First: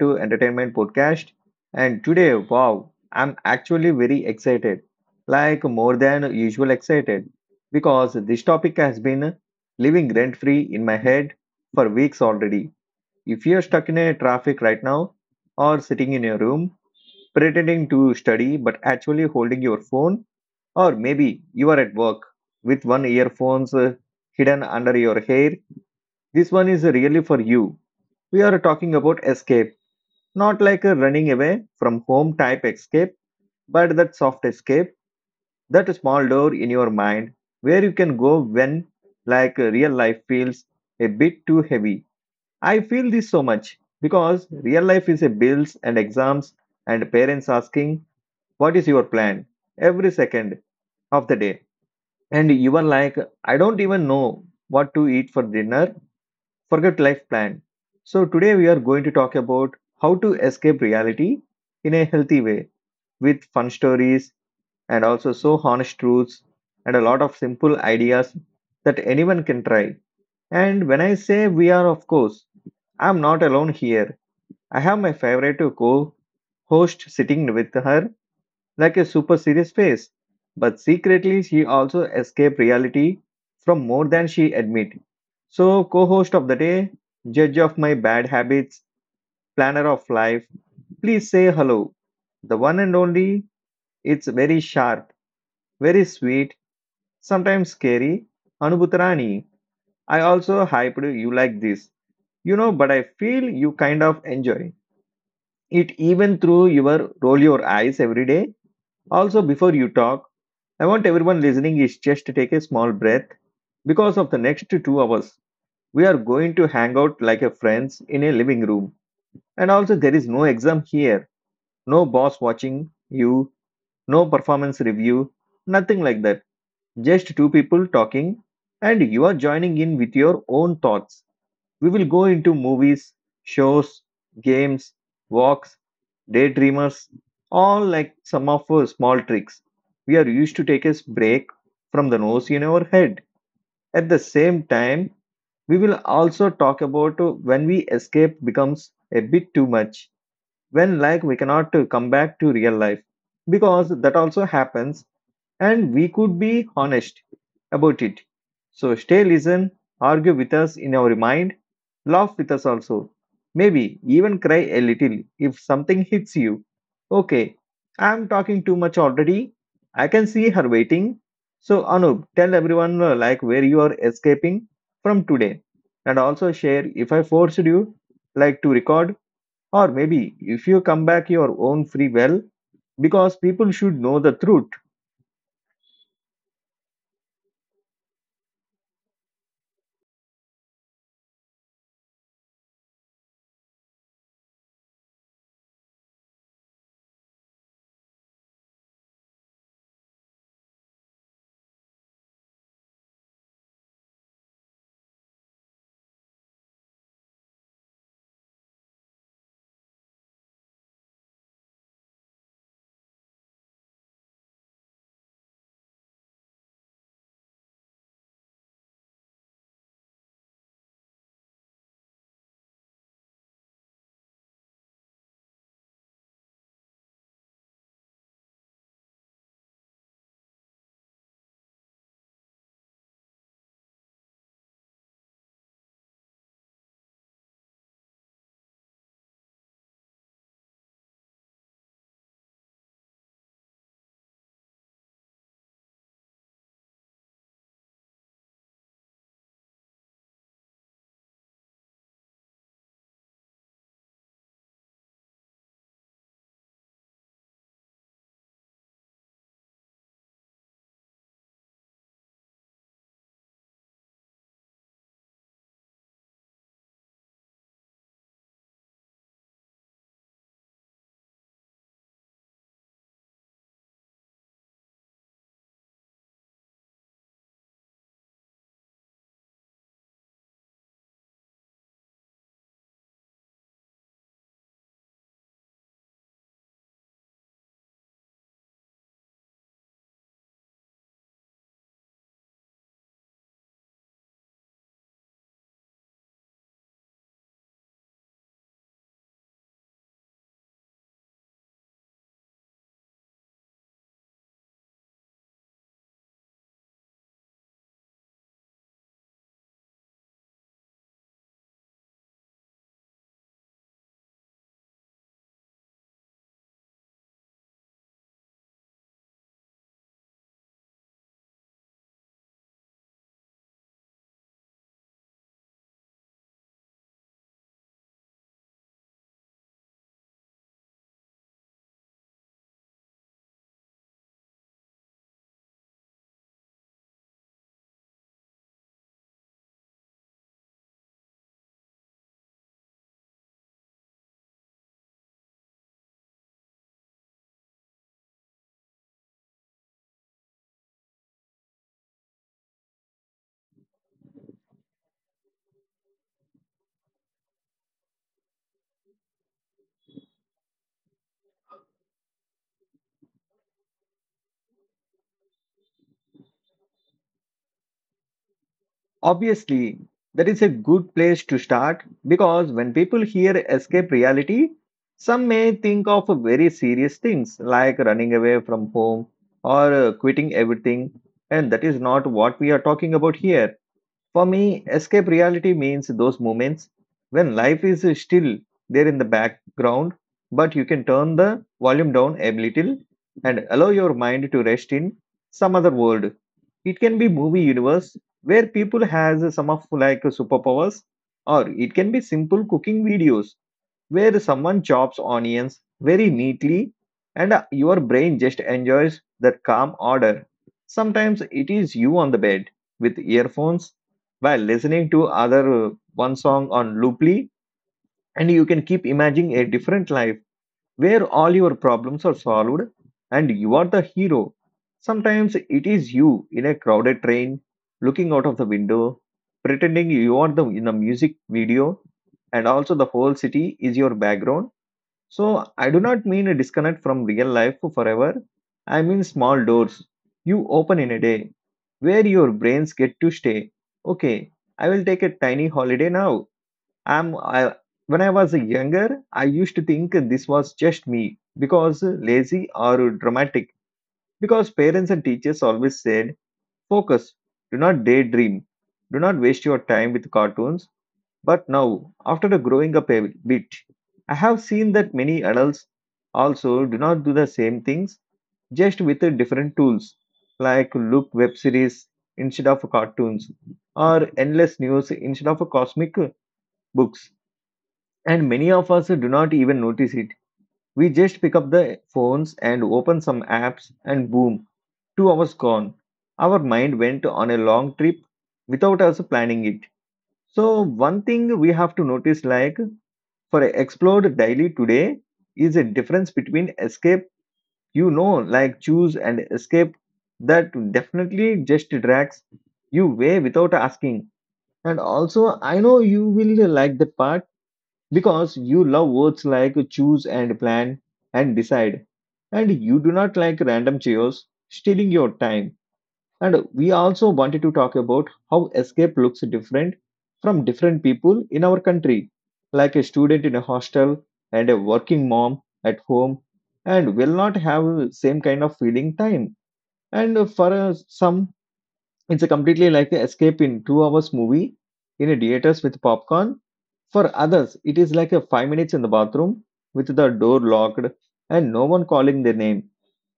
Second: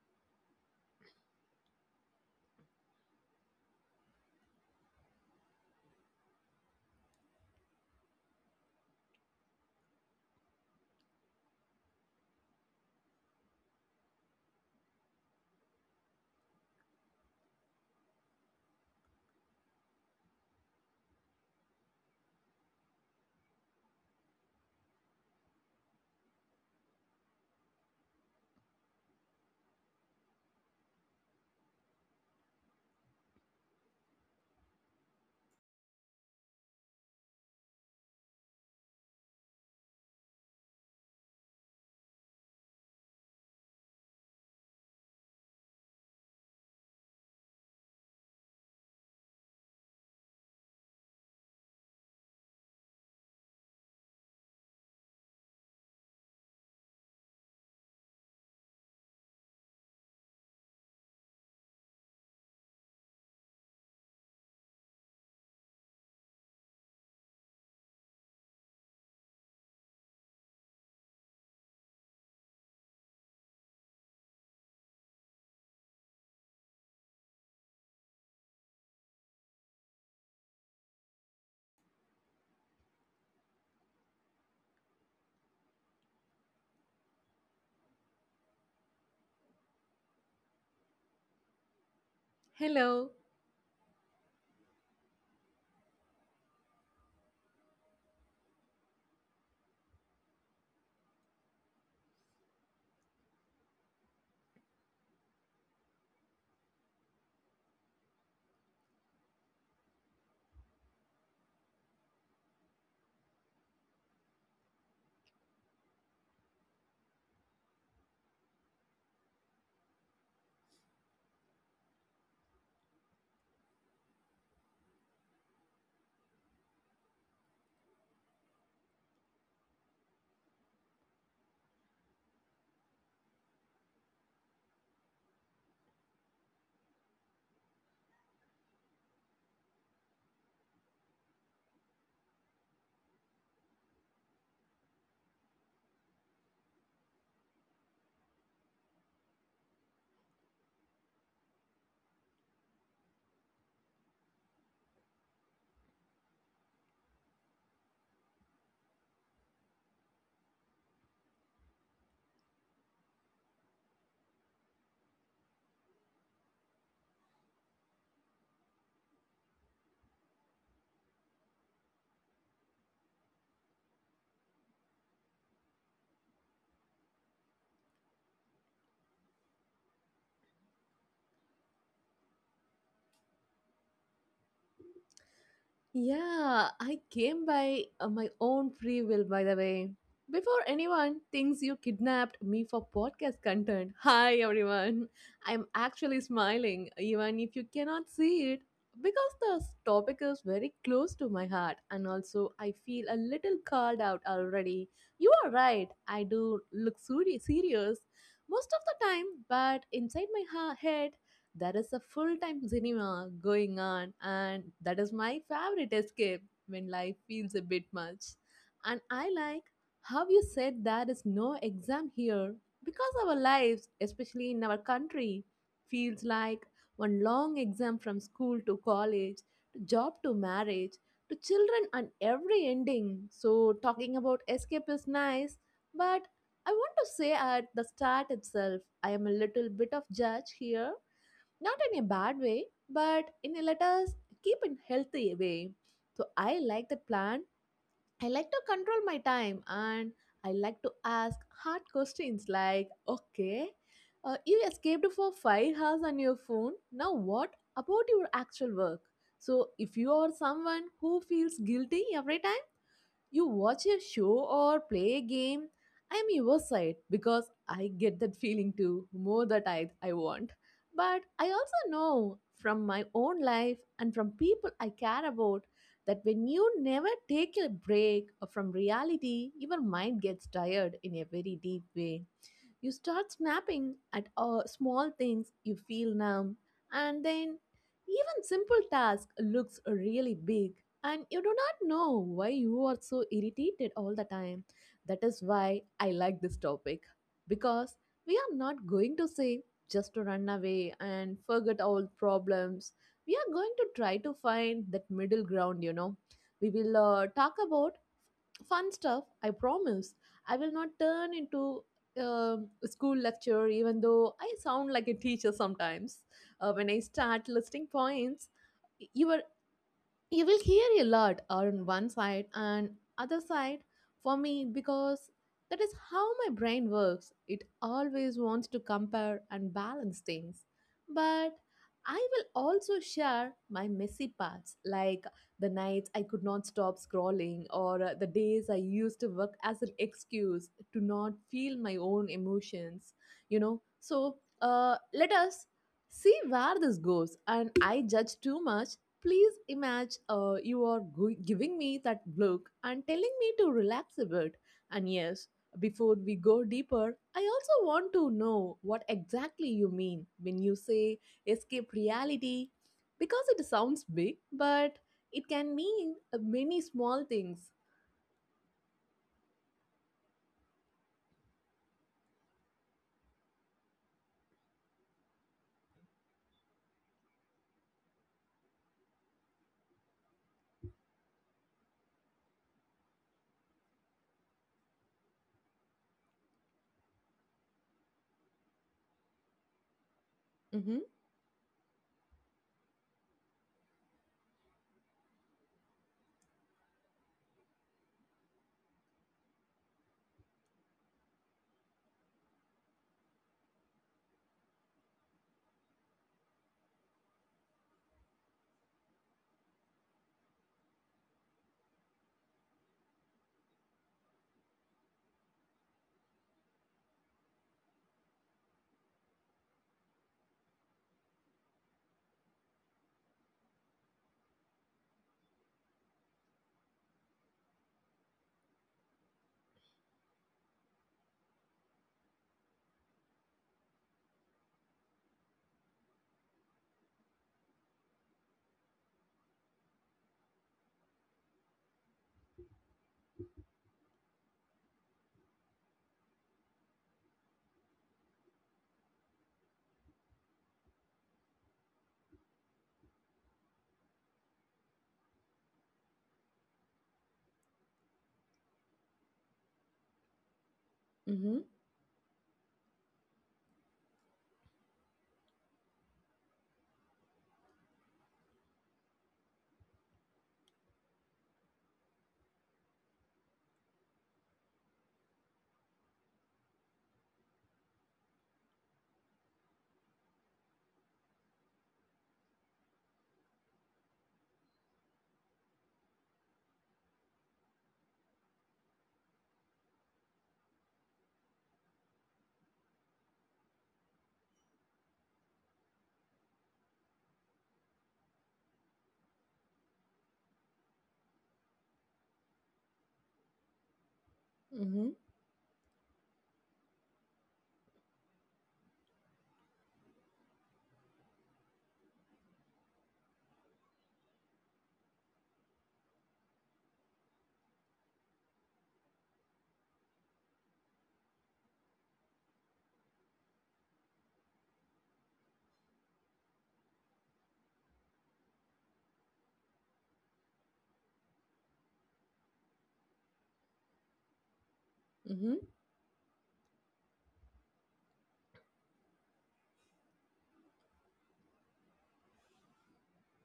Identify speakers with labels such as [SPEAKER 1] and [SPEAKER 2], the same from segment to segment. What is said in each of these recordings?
[SPEAKER 1] to Entertainment Podcast. And today, wow, I'm actually very excited, like more than usual excited, because this topic has been living rent free in my head for weeks already. If you're stuck in a traffic right now, or sitting in your room, pretending to study but actually holding your phone, or maybe you are at work with one earphones hidden under your hair, this one is really for you. We are talking about escape, not like a running away from home type escape, but that soft escape, that small door in your mind where you can go when, like, real life feels a bit too heavy. I feel this so much because real life is a bills and exams and parents asking what is your plan every second of the day. And you are like, I don't even know what to eat for dinner. Forget life plan. So today we are going to talk about how to escape reality in a healthy way with fun stories and also so honest truths and a lot of simple ideas that anyone can try. And when I say we are, of course, I'm not alone here. I have my favorite co host sitting with her like a super serious face. But secretly, she also escaped reality from more than she admit. So, co host of the day, judge of my bad habits, planner of life, please say hello. The one and
[SPEAKER 2] Hello.
[SPEAKER 1] only, it's very sharp, very sweet, sometimes scary. Anubhutarani, I also hyped you like this, you know, but I feel you kind of enjoy it even through your roll your eyes every day. Also, before you talk, I want everyone listening is just to take a small breath because of the next 2 hours. We are going to hang out like a friends in a living room. And also, there is no exam here, no boss watching you, no performance review, nothing like that. Just two people talking, and you are joining in with your own thoughts. We will go into movies, shows, games, walks, daydreamers, all like some of our small tricks. We are used to take a break from the noise in our head. At the same time, we will also talk about when we escape becomes a bit too much, when, like, we cannot come back to real life because that also happens and we could be honest about it. So stay, listen, argue with us in our mind, laugh with us also. Maybe even cry a little if something hits you. Okay, I'm talking too much already. I can see her waiting. So Anup, tell everyone like where you are escaping from today, and also share if I forced you like to record or maybe if you come back your own free will because people should know the truth.
[SPEAKER 2] Yeah, I came by my own free will, by the way. Before anyone thinks you kidnapped me for podcast content, hi everyone. I'm actually smiling, even if you cannot see it, because this topic is very close to my heart, and also I feel a little called out already. You are right, I do look serious most of the time, but inside my head, there is a full-time cinema going on, and that is my favorite escape when life feels a bit much. And I like how you said there is no exam here, because our lives, especially in our country, feels like one long exam from school to college to job to marriage to children and every ending. So talking about escape is nice, but I want to say at the start itself, I am a little bit of judge here, not in a bad way, but in a let us keep it healthy way. So I like that plan. I like to control my time, and I like to ask hard questions like, okay, you escaped for 5 hours on your phone. Now what about your actual work? So if you are someone who feels guilty every time you watch a show or play a game, I'm your side, because I get that feeling too, more that I want. But I also know from my own life and from people I care about that when you never take a break from reality, your mind gets tired in a very deep way. You start snapping at small things, you feel numb, and then even simple task looks really big, and you do not know why you are so irritated all the time. That is why I like this topic, because we are not going to say just to run away and forget all problems. We are going to try to find that middle ground, you know. We will talk about fun stuff, I promise. I will not turn into a school lecture, even though I sound like a teacher sometimes. When I start listing points, you were you will hear a lot on one side and other side for me, because that is how my brain works. It always wants to compare and balance things. But I will also share my messy parts, like the nights I could not stop scrolling, or the days I used to work as an excuse to not feel my own emotions, you know. So let us see where this goes. And I judge too much. Please imagine you are giving me that look and telling me to relax a bit. And yes, before we go deeper, I also want to know what exactly you mean when you say escape reality, because it sounds big, but it can mean many small things.
[SPEAKER 1] Obviously, that is a good place to start because when people hear escape reality, some may think of very serious things like running away from home or quitting everything, and that is not what we are talking about here. For me, escape reality means those moments when life is still there in the background, but you
[SPEAKER 2] Mm-hmm,
[SPEAKER 1] can turn the volume down a little and allow your mind to rest in some other world. It can be movie universe where people has some of like superpowers, or it can be simple cooking videos where someone chops onions very neatly and your brain just enjoys that calm order. Sometimes it is you on the bed with earphones while listening to other one song on looply and you can keep imagining a different life where all your problems are solved and you are the hero. Sometimes it is you in a crowded train looking out of the window pretending you are the in a music video and also the whole city is your background. So I do not mean a disconnect from real life forever. I mean small doors you open in a day where your brains get to stay. Okay, I will take a tiny holiday now. I'm I, when I was younger, I used to think this was just me because lazy or dramatic because parents and teachers always said focus, do not daydream, do not waste your time with cartoons.
[SPEAKER 2] mm-hmm,
[SPEAKER 1] But now, after the growing up a bit, I have seen that many adults also do not do the same things, just with the different tools, like look web series instead of cartoons, or endless news instead of cosmic books. And many of us do not even notice it. We just pick up the phones and open some apps, and boom, 2 hours gone. Our mind went on a long trip without us planning it. So, one thing we have to notice, like, for explored daily today is a difference between escape, you know, like choose, and escape that definitely just drags you way without asking. And
[SPEAKER 2] mm-hmm,
[SPEAKER 1] also, I know you will like that part because you love words like choose and plan and decide, and you do not like random chaos stealing your time. And we also wanted to talk about how escape looks different from different people in our country, like a student in a hostel and a working mom at home, and will not have same kind of feeling time. And for some, it's a completely like a escape in 2 hours movie in a
[SPEAKER 2] mm-hmm.
[SPEAKER 1] theaters with popcorn. For others, it is like a 5 minutes in the bathroom with the door locked and no one calling their name.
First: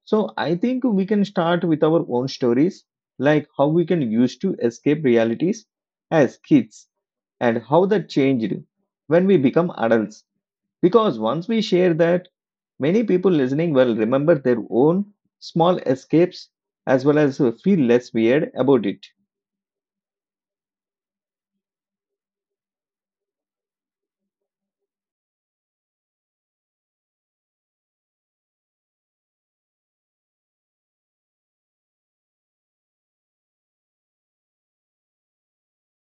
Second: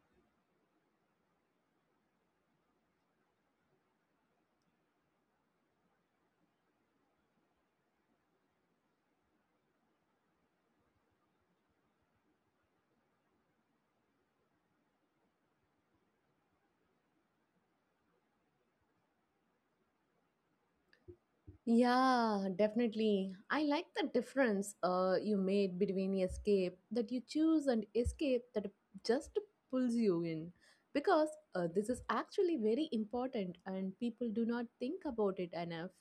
[SPEAKER 1] So I think we can start with our own stories, like how we can use to escape realities as kids and how that changed when we become adults. Because once we share that, many people listening will remember their own small escapes as well as feel less weird about it.
[SPEAKER 2] Yeah, definitely. I like the difference you made between escape that you choose and escape that just pulls you in. Because this is actually very important and people do not think about it enough.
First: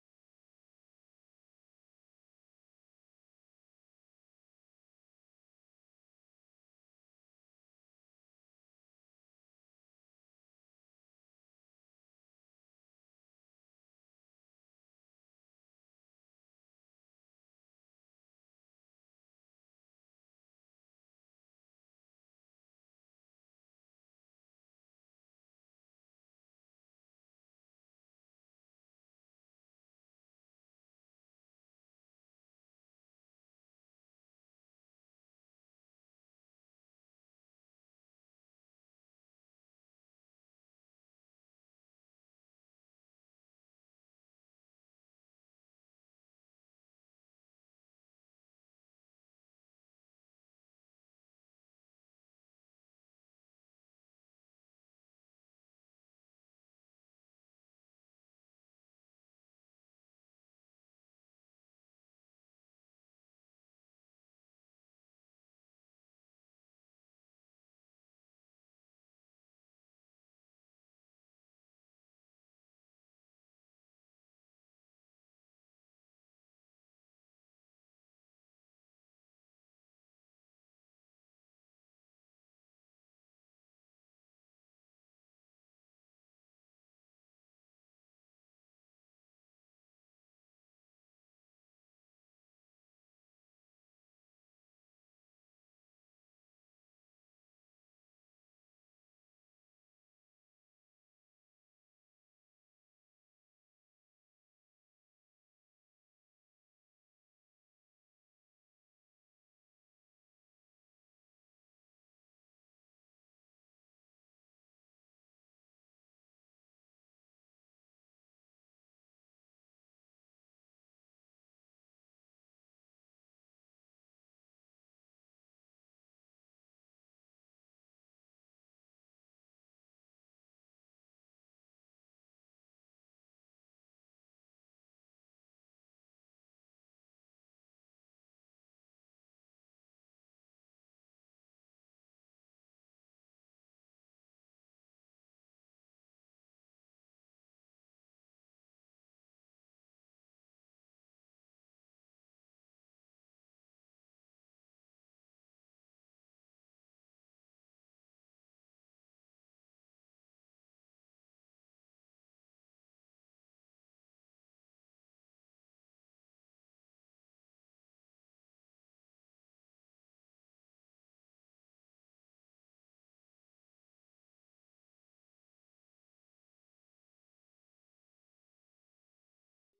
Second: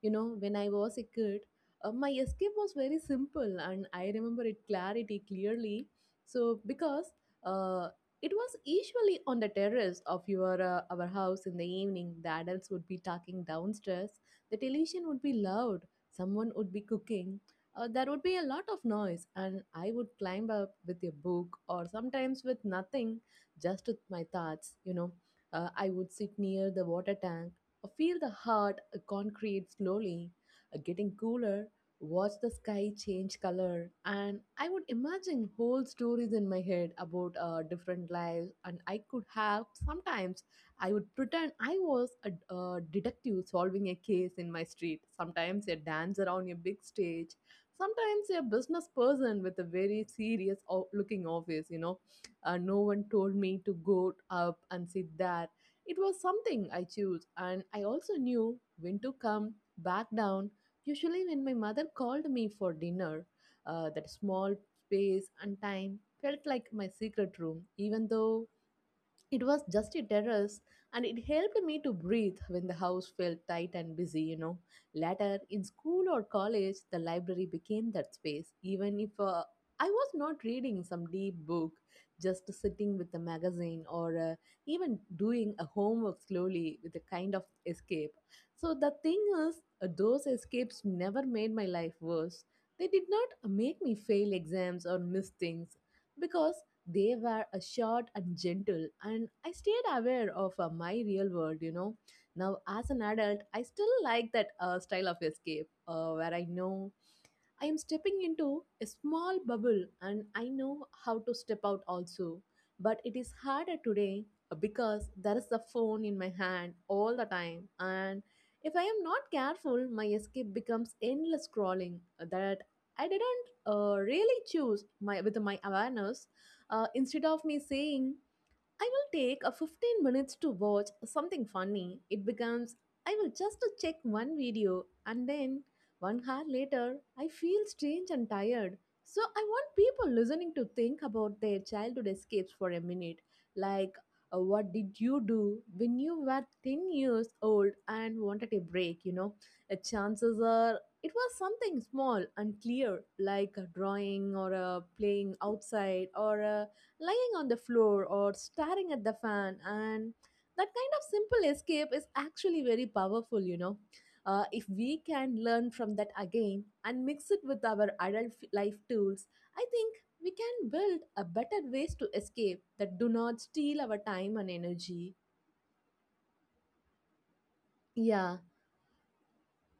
[SPEAKER 2] You know, when I was a kid, my escape was very simple and I remember it clarity clearly. So, because uh, it was usually on the terrace of your our house in the evening, the adults would be talking downstairs, the television would be loud, someone would be cooking, there would be a lot of noise, and I would climb up with a book or sometimes with nothing, just with my thoughts, you know. I would sit near the water tank, feel the hard concrete slowly getting cooler, watch the sky change color, and I would imagine whole stories in my head about different lives, and I could have sometimes I would pretend I was a detective solving a case in my street, sometimes a dancer on a big stage, sometimes a business person with a very serious looking office, you know. No one told me to go up and sit there. It was something I chose, and I also knew when to come back down. Usually, when my mother called me for dinner, that small space and time felt like my secret room, even though it was just a terrace, and it helped me to breathe when the house felt tight and busy, you know. Later, in school or college, the library became that space, even if I was not reading some deep book, just sitting with a magazine or even doing a homework slowly with a kind of escape. So, the thing is, those escapes never made my life worse. They did not make me fail exams or miss things, because they were short and gentle, and I stayed aware of my real world, you know. Now, as an adult, I still like that style of escape where I know I am stepping into a small bubble and I know how to step out also. But it is harder today, because there is the phone in my hand all the time. And if I am not careful, my escape becomes endless scrolling that I didn't really choose my, with my awareness. Instead of me saying, I will take a 15 minutes to watch something funny, it becomes I will just check one video, and then 1 hour later I feel strange and tired. So I want people listening to think about their childhood escapes for a minute. Like what did you do when you were 10 years old and wanted a break, you know? Chances are it was something small and clear, like a drawing or a playing outside or a lying on the floor or staring at the fan. And that kind of simple escape is actually very powerful, you know. Uh, if we can learn from that again and mix it with our adult life tools, I think we can build a better ways to escape that do not steal our time and energy. Yeah,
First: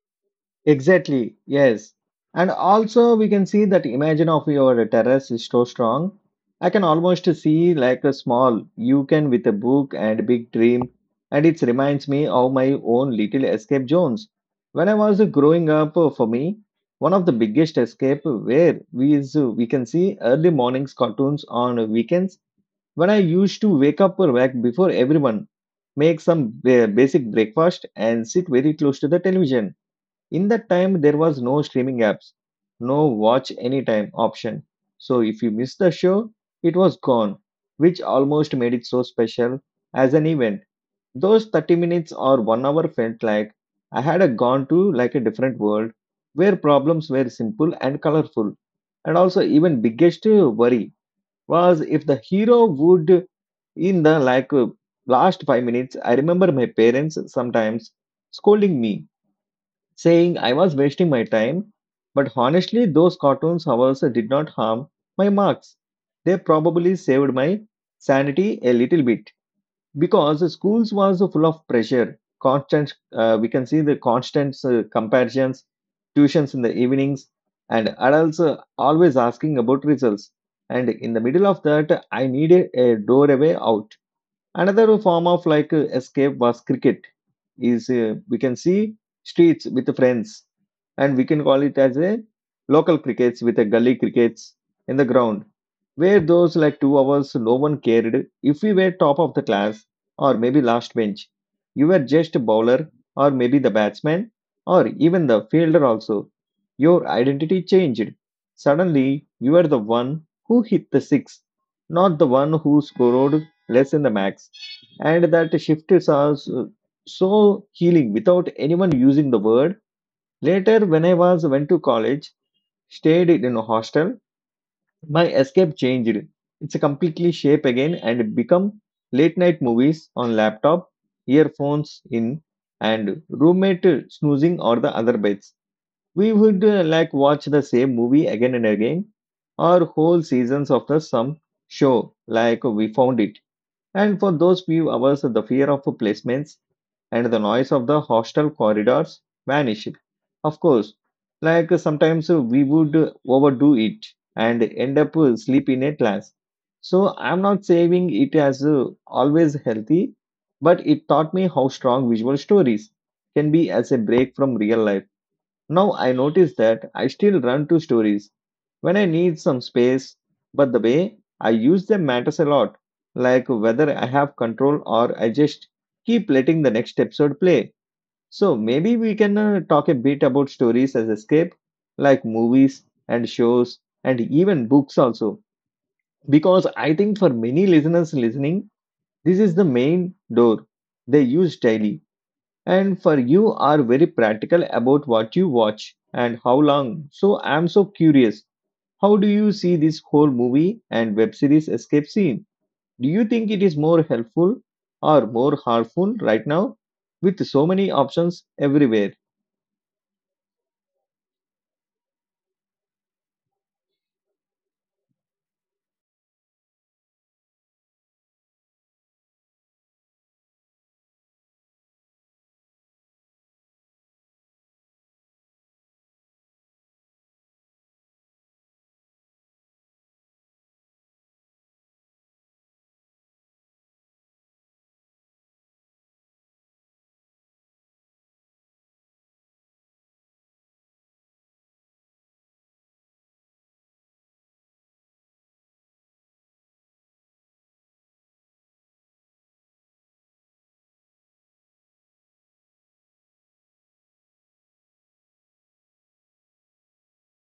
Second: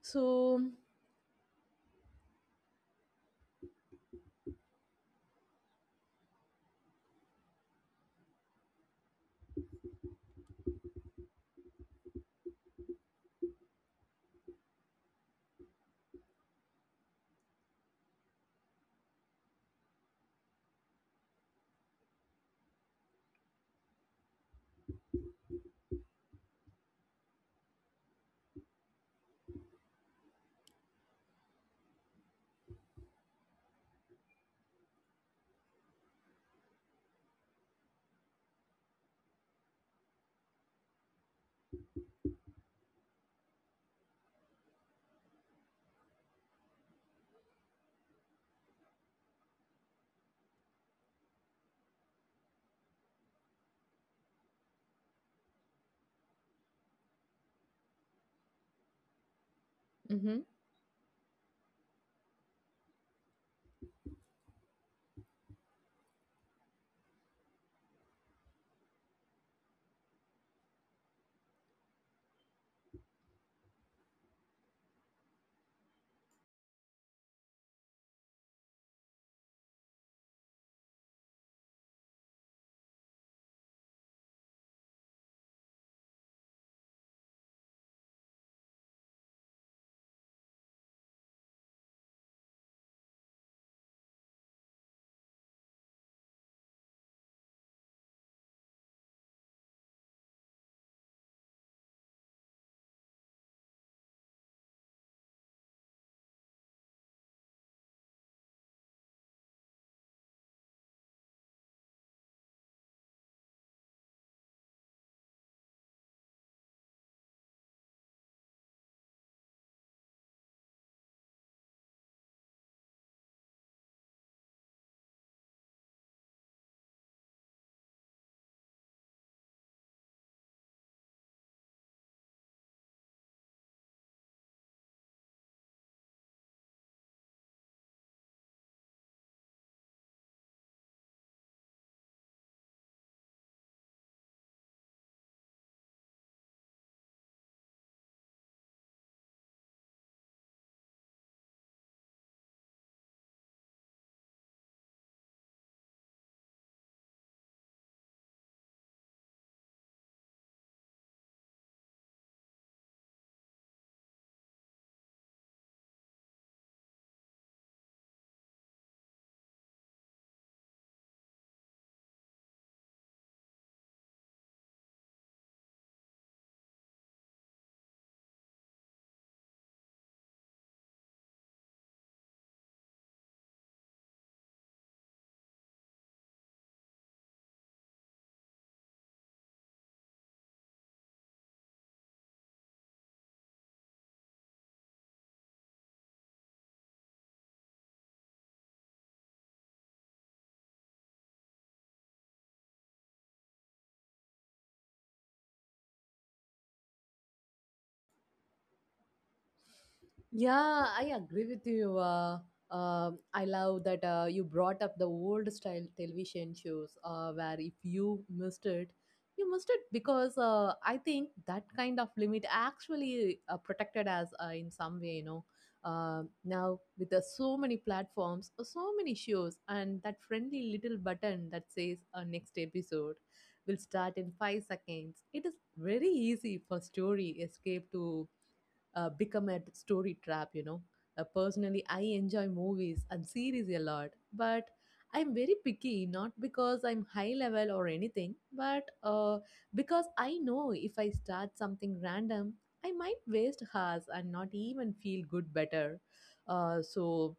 [SPEAKER 2] so
[SPEAKER 1] Exactly, yes. And also, we can see that imagine of your terrace is so strong. I can almost see like a small you can with a book and big dream. And it reminds me of my own little escape zones. When I was growing up, for me, one of the biggest escape where we is we can see early mornings cartoons on weekends. When I used to wake up or wake before everyone, make some basic breakfast and sit very close to the television in that time, there was no streaming apps, no watch anytime option. So if you missed the show, it was gone, which almost made it so special as an event. Those 30 minutes or one hour felt like I had a gone to like a different world where problems were simple and colorful. And also even biggest worry was if the hero would in the like last 5 minutes. I remember my parents sometimes scolding me saying
[SPEAKER 2] mhm.
[SPEAKER 1] I was wasting my time. But honestly, those cartoons hours did not harm my marks. They probably saved my sanity a little bit because the schools was full of pressure. Constant, we can see the constant comparisons, tuitions in the evenings, and adults always asking about results. And in the middle of that, I needed a doorway out. Another form of like escape was cricket is we can see streets with friends, and we can call it as a local crickets with a gully crickets in the ground, where those like 2 hours no one cared if we were top of the class or maybe last bench. You were just a bowler or maybe the batsman or even the fielder also. Your identity changed. Suddenly you were the one who hit the six, not the one who scored less in the max. And that shifted us so healing without anyone using the word. Later, when I was went to college, stayed in a hostel, my escape changed. It's a completely shape again and become late night movies on laptop, earphones in, and roommate snoozing or the other beds. We would like watch the same movie again and again, or whole seasons of the some show like we found it. And for those few hours, the fear of placements and the noise of the hostel corridors vanished. Of course, like sometimes we would overdo it and end up sleep in a class. So I'm not saying it as always healthy, but it taught me how strong visual stories can be as a break from real life. Now I notice that I still run to stories when I need some space, but the way I use them matters a lot, like whether I have control or I just keep letting the next episode play. So maybe we can talk a bit about stories as escape, like movies and shows and even books also, because I think for many listeners listening, this is the main door they use daily. And for you are very practical about what you watch and how long. So I'm so curious. How do you see this whole movie and web series escape scene? Do you think it is more helpful or more harmful right now with so many options everywhere?
[SPEAKER 2] Yeah, I agree with you. I love that you brought up the old style television shows where if you missed it, you missed it, because I think that kind of limit actually protected us in some way, you know. Um, now, with so many platforms, so many shows, and that friendly little button that says next episode will start in 5 seconds, it is very easy for story escape to become a story trap, you know. Personally, I enjoy movies and series a lot, but I'm very picky, not because I'm high level or anything, but because I know if I start something random, I might waste hours and not even feel good better. So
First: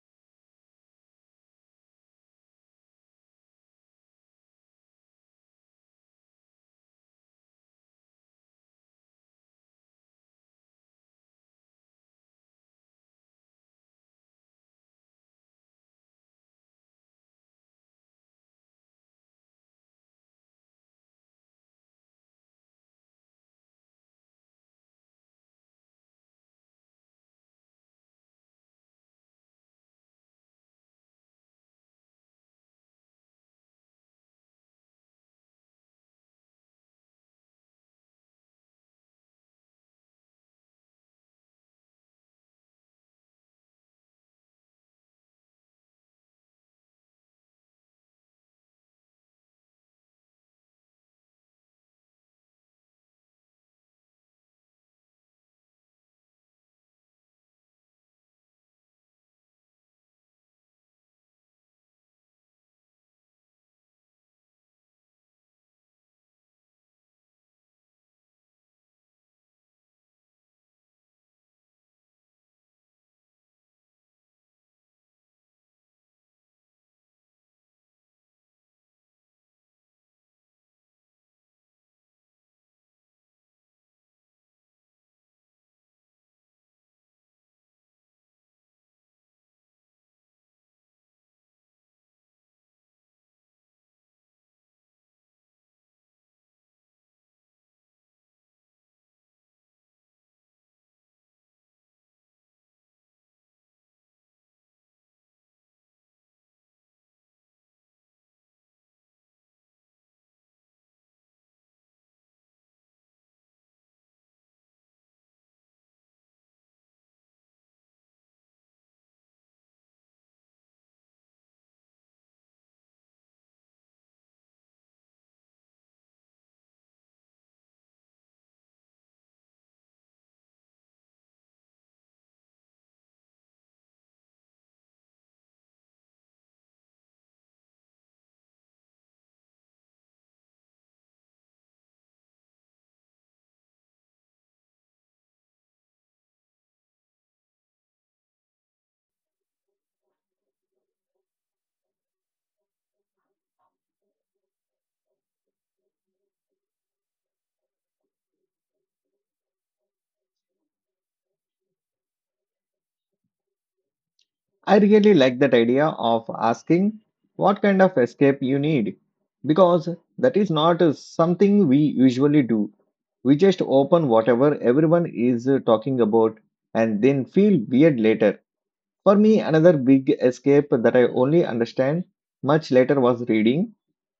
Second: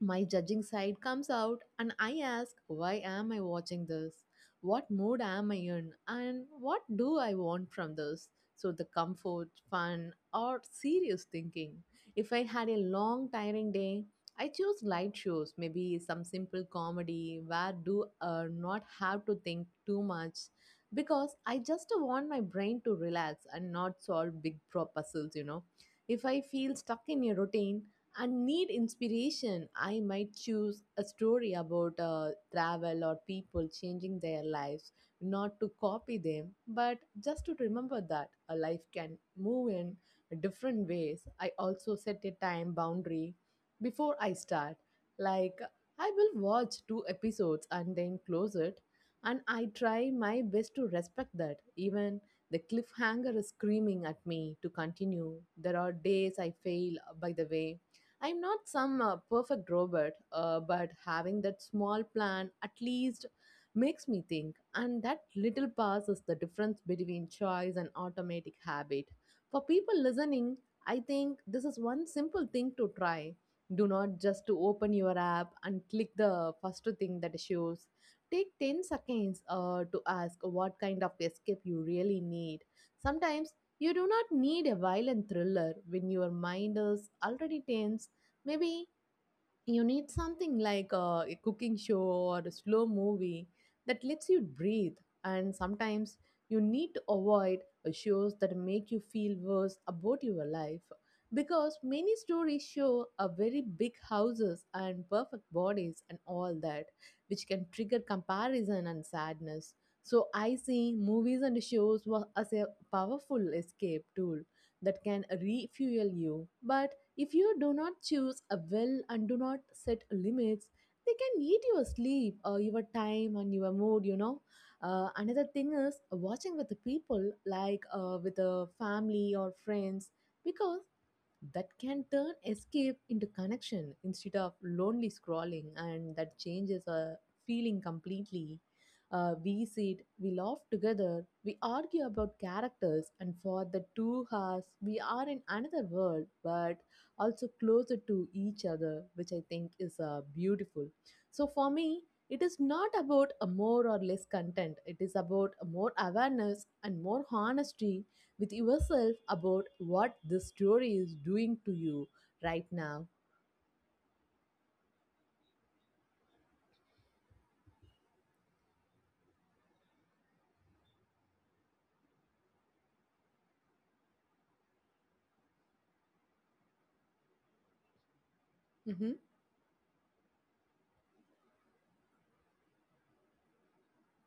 [SPEAKER 2] my judging side comes out, and I ask, why am I watching this? What mood am I in? And what do I want from this? So, the comfort, fun, or serious thinking. If I had a long, tiring day, I choose light shows, maybe some simple comedy where do not have to think too much, because I just want my brain to relax and not solve big pro puzzles, you know. If I feel stuck in a routine and need inspiration, I might choose a story about travel or people changing their lives, not to copy them, but just to remember that a life can move in different ways. I also set a time boundary before I start. Like, I will watch two episodes and then close it. And I try my best to respect that. Even the cliffhanger is screaming at me to continue. There are days I fail by the way. I'm not some perfect robot, but having that small plan at least makes me think. And that little pass is the difference between choice and automatic habit. For people listening, I think this is one simple thing to try. Do not just to open your app and click the first thing that shows. Take 10 seconds to ask what kind of escape you really need. Sometimes you do not need a violent thriller when your mind is already tense. Maybe you need something like a cooking show or a slow movie that lets you breathe. And sometimes you need to avoid shows that make you feel worse about your life. Because many stories show a very big houses and perfect bodies and all that, which can trigger comparison and sadness. So I see movies and shows as a powerful escape tool that can refuel you. But if you do not choose a well and do not set limits, they can eat your sleep, your time, and your mood, you know. Another thing is watching with the people, like with the family or friends, because that can turn escape into connection instead of lonely scrolling, and that changes our feeling completely. We sit, we laugh together, we argue about characters, and for the 2 hours we are in another world but also closer to each other, which I think is beautiful. So for me, it is not about a more or less content. It is about a more awareness and more honesty with yourself about what this story is doing to you right now.
[SPEAKER 1] I really like that idea of asking what kind of escape you need because that is not something we usually do. We just open whatever everyone is talking about and then feel weird later.
[SPEAKER 2] Mm-hmm.
[SPEAKER 1] For me, another big escape that I only understand much later was reading,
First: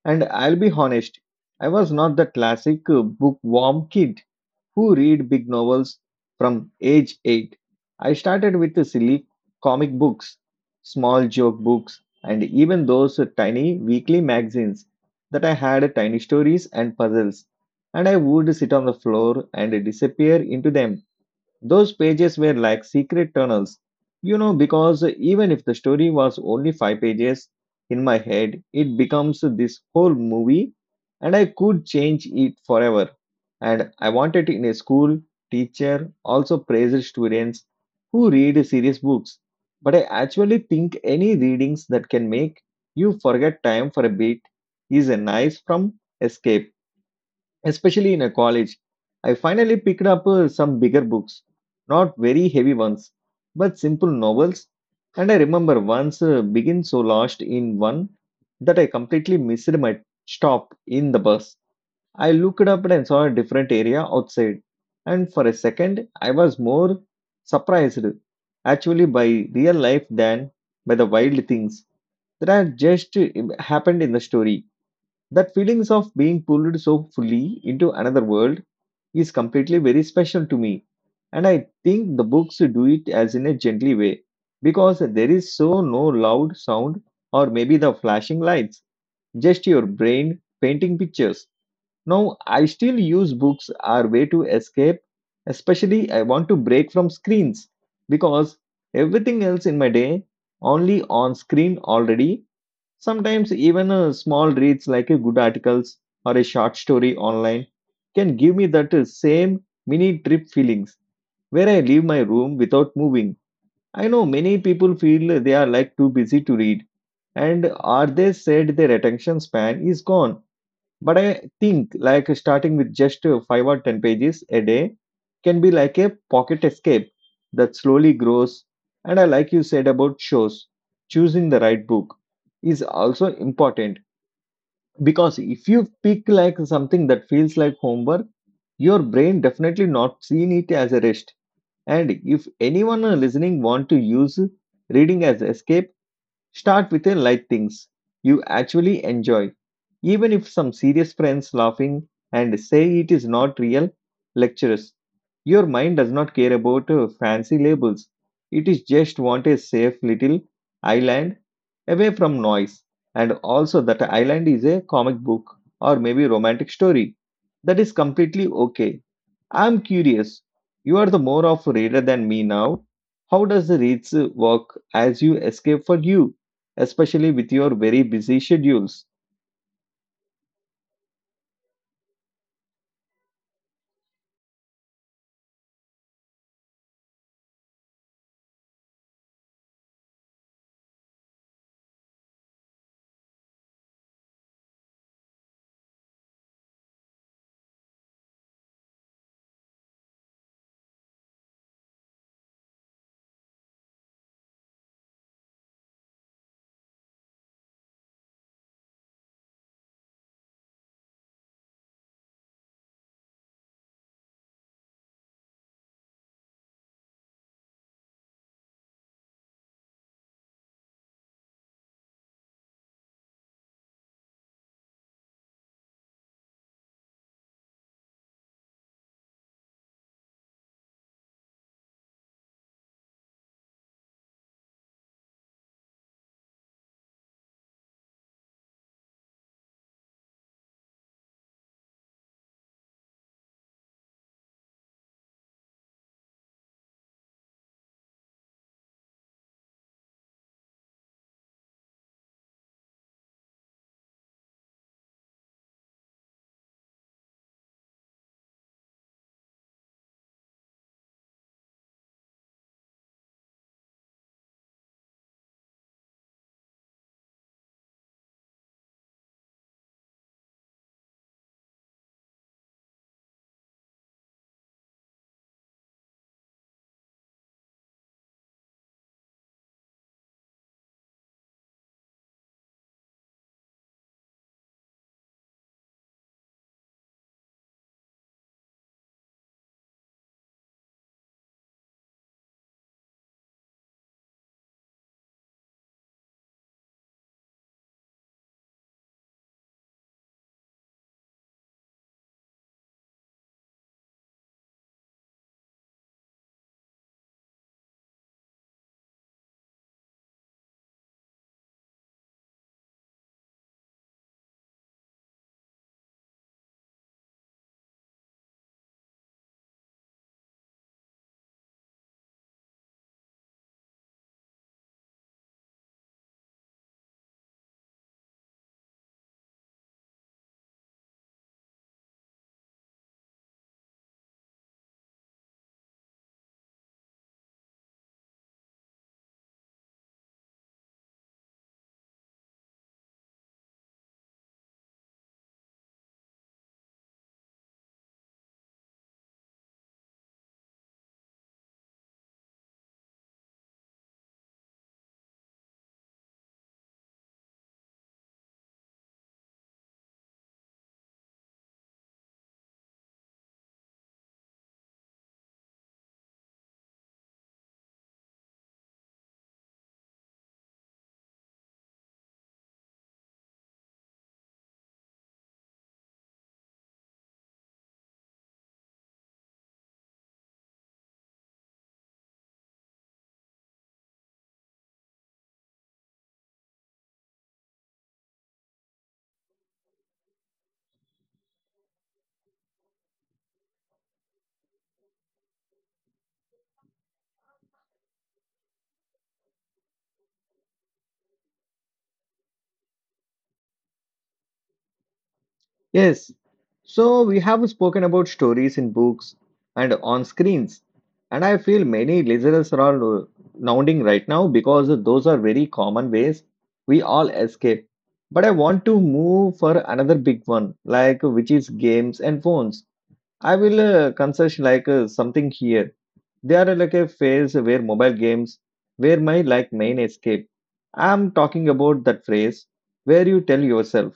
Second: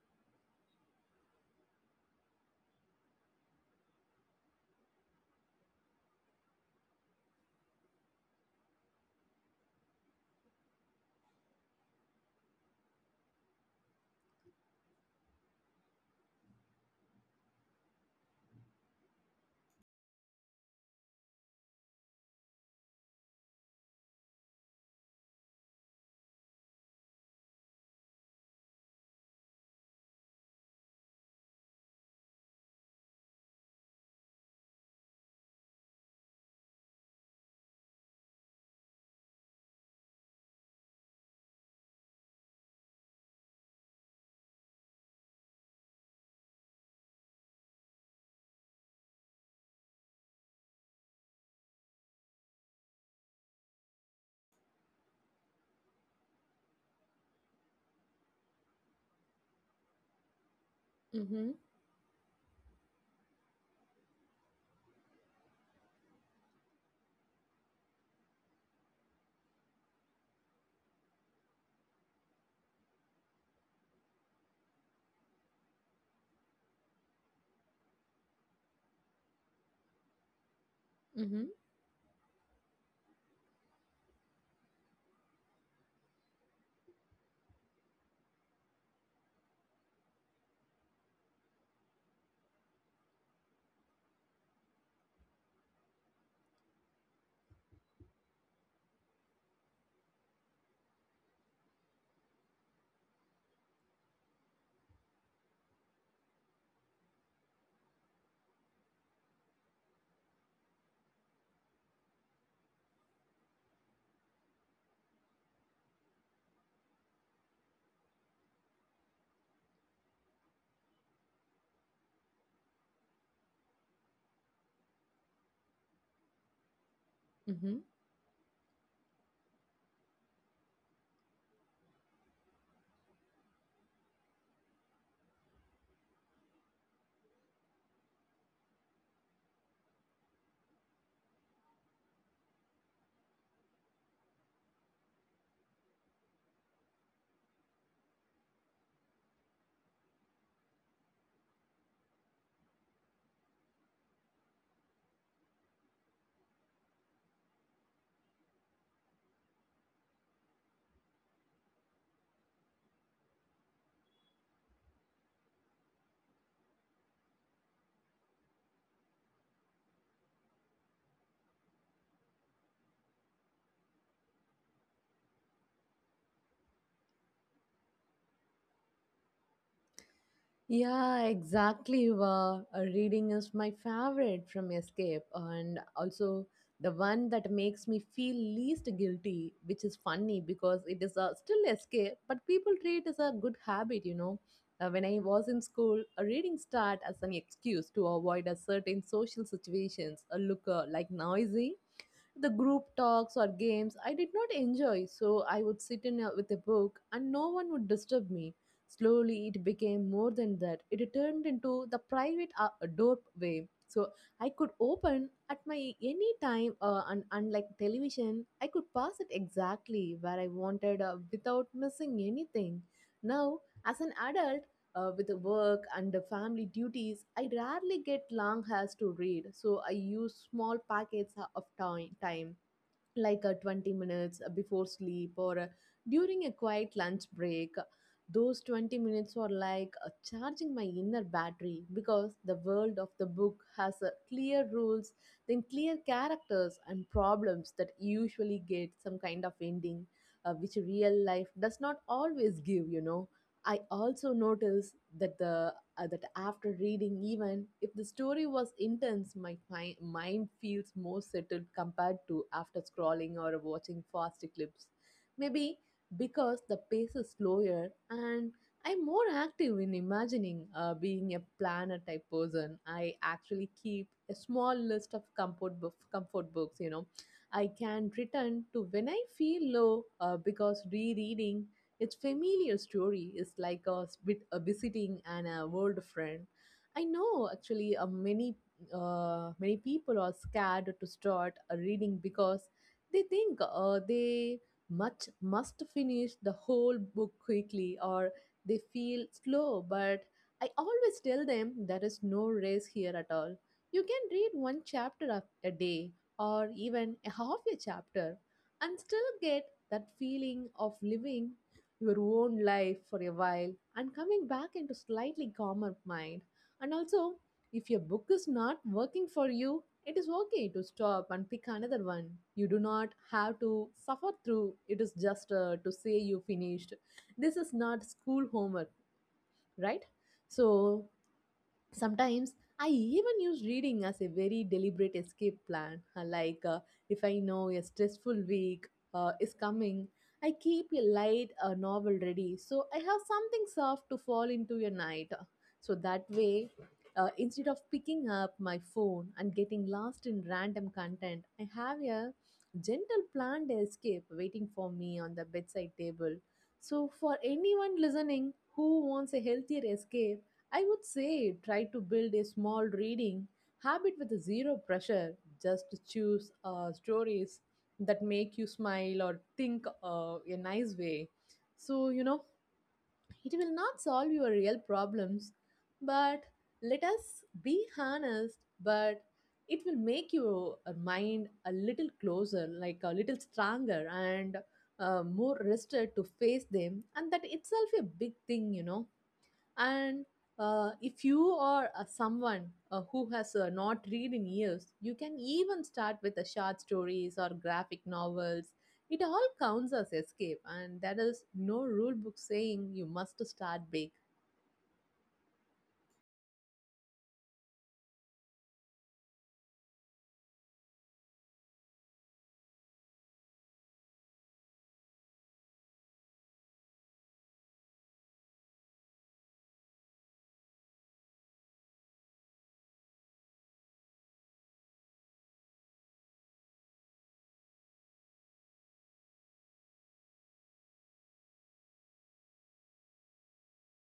[SPEAKER 1] and I'll be honest, I was not the classic bookworm kid who read big novels from age 8. I started with the silly comic books, small joke books, and even those tiny weekly magazines that I had tiny stories and puzzles, and I would sit on the floor and disappear into them. Those pages were like secret tunnels, you know, because even if the story was only five pages in my head, it becomes this whole movie and I could change it forever. And I wanted in a school, teacher also praised students who read serious books. But I actually think any readings that can make you forget time for a bit is a nice from escape especially in a college. I finally picked up some bigger books, not very heavy ones, but simple novels. And I remember once being so lost in one that I completely missed my stop in the
[SPEAKER 2] Mm-hmm.
[SPEAKER 1] bus. I looked up and saw a different area outside, and for a second, I was more surprised actually by real life than by the wild things that had just happened in the story. That feelings of being pulled so fully into another world is completely very special to me. And
[SPEAKER 2] Mm-hmm.
[SPEAKER 1] I think the books do it as in a gently way because there is so no loud sound or maybe the flashing lights, just your brain painting pictures. Now, I still use books our way to escape, especially I want to break from screens because everything else in my day only on screen already. Sometimes even small reads like a good articles or a short story online can give me that same mini trip feelings where I leave my room without moving. I know many people feel they are like too busy to read and are they said their attention span is gone, but I think like starting with just five or ten pages a day can be like a pocket escape that
[SPEAKER 2] Mm-hmm.
[SPEAKER 1] slowly grows. And I like you said about shows, choosing the right book is also important because if you pick like something that feels like homework, your brain definitely not seeing it as a rest. And if anyone listening want to use reading as escape, start with the light things you actually enjoy. Even if some serious friends laughing and say it is not real, lectures. Your mind does not care about fancy labels. It is just want a safe little island away from noise. And also that island is a comic book or maybe romantic story. That is completely okay. I'm curious. You are the more of a reader than me now. How does the reads work as you escape for you, especially with your very busy schedules?
[SPEAKER 2] Yeah, exactly. Eva. Reading is my favorite from Escape, and also the one that makes me feel least guilty, which is funny because it is a, still Escape, but people treat it as a good habit, you know. When I was in school, a reading start as an excuse to avoid a certain social situations, a look like noisy the group talks or games I did not enjoy, so I would sit in a, with a book and no one would disturb me. Slowly, it became more than that. It turned into the private doorway. So I could open at my any time, and unlike television, I could pass it exactly where I wanted without missing anything. Now, as an adult, with the work and the family duties, I rarely get long hours to read, so I use small packets of time like 20 minutes before sleep or during a quiet lunch break. Those 20 minutes are like charging my inner battery because the world of the book has clear rules, then clear characters and problems that usually get some kind of ending, which real life does not always give, you know. I also noticed that the that after reading, even if the story was intense, my mind feels more settled compared to after scrolling or watching fast clips. Maybe because the pace is slower and I'm more active in imagining being a planner type person. I actually keep a small list of comfort books. You know, I can return to when I feel low because rereading its familiar story is like a bit a visiting and a world friend. I know actually many people are scared to start a reading because they think they much must finish the whole book quickly or they feel slow, but I always tell them there is no race here at all. You can read one chapter a day or even a half a chapter and still get that feeling of living your own life for a while and coming back into slightly calmer mind. And also, if your book is not working for you, it is okay to stop and pick another one. You do not have to suffer through it is just to say you finished. This is not school homework, right? So sometimes I even use reading as a very deliberate escape plan. Like if I know a stressful week is coming, I keep a light novel ready so I have something soft to fall into a night. So that way, instead of picking up my phone and getting lost in random content, I have a gentle planned escape waiting for me on the bedside table. So, for anyone listening who wants a healthier escape, I would say try to build a small reading habit with zero pressure. Just choose stories that make you smile or think a nice way. So, you know, it will not solve your real problems, but let us be honest, but it will make your mind a little closer, like a little stronger and more rested to face them. And that itself a big thing, you know. And if you are someone who has not read in years, you can even start with the short stories or graphic novels. It all counts as escape, and there is no rule book saying you must start big.
[SPEAKER 1] Yes. So we have spoken about stories in books and on screens, and I feel many listeners are all nodding right now because those are very common ways we all escape. But I want to move for another big one, like which is games and phones. I will concern like something here. They are like a phase where mobile games where my like main escape. I'm talking about that phrase where you tell yourself,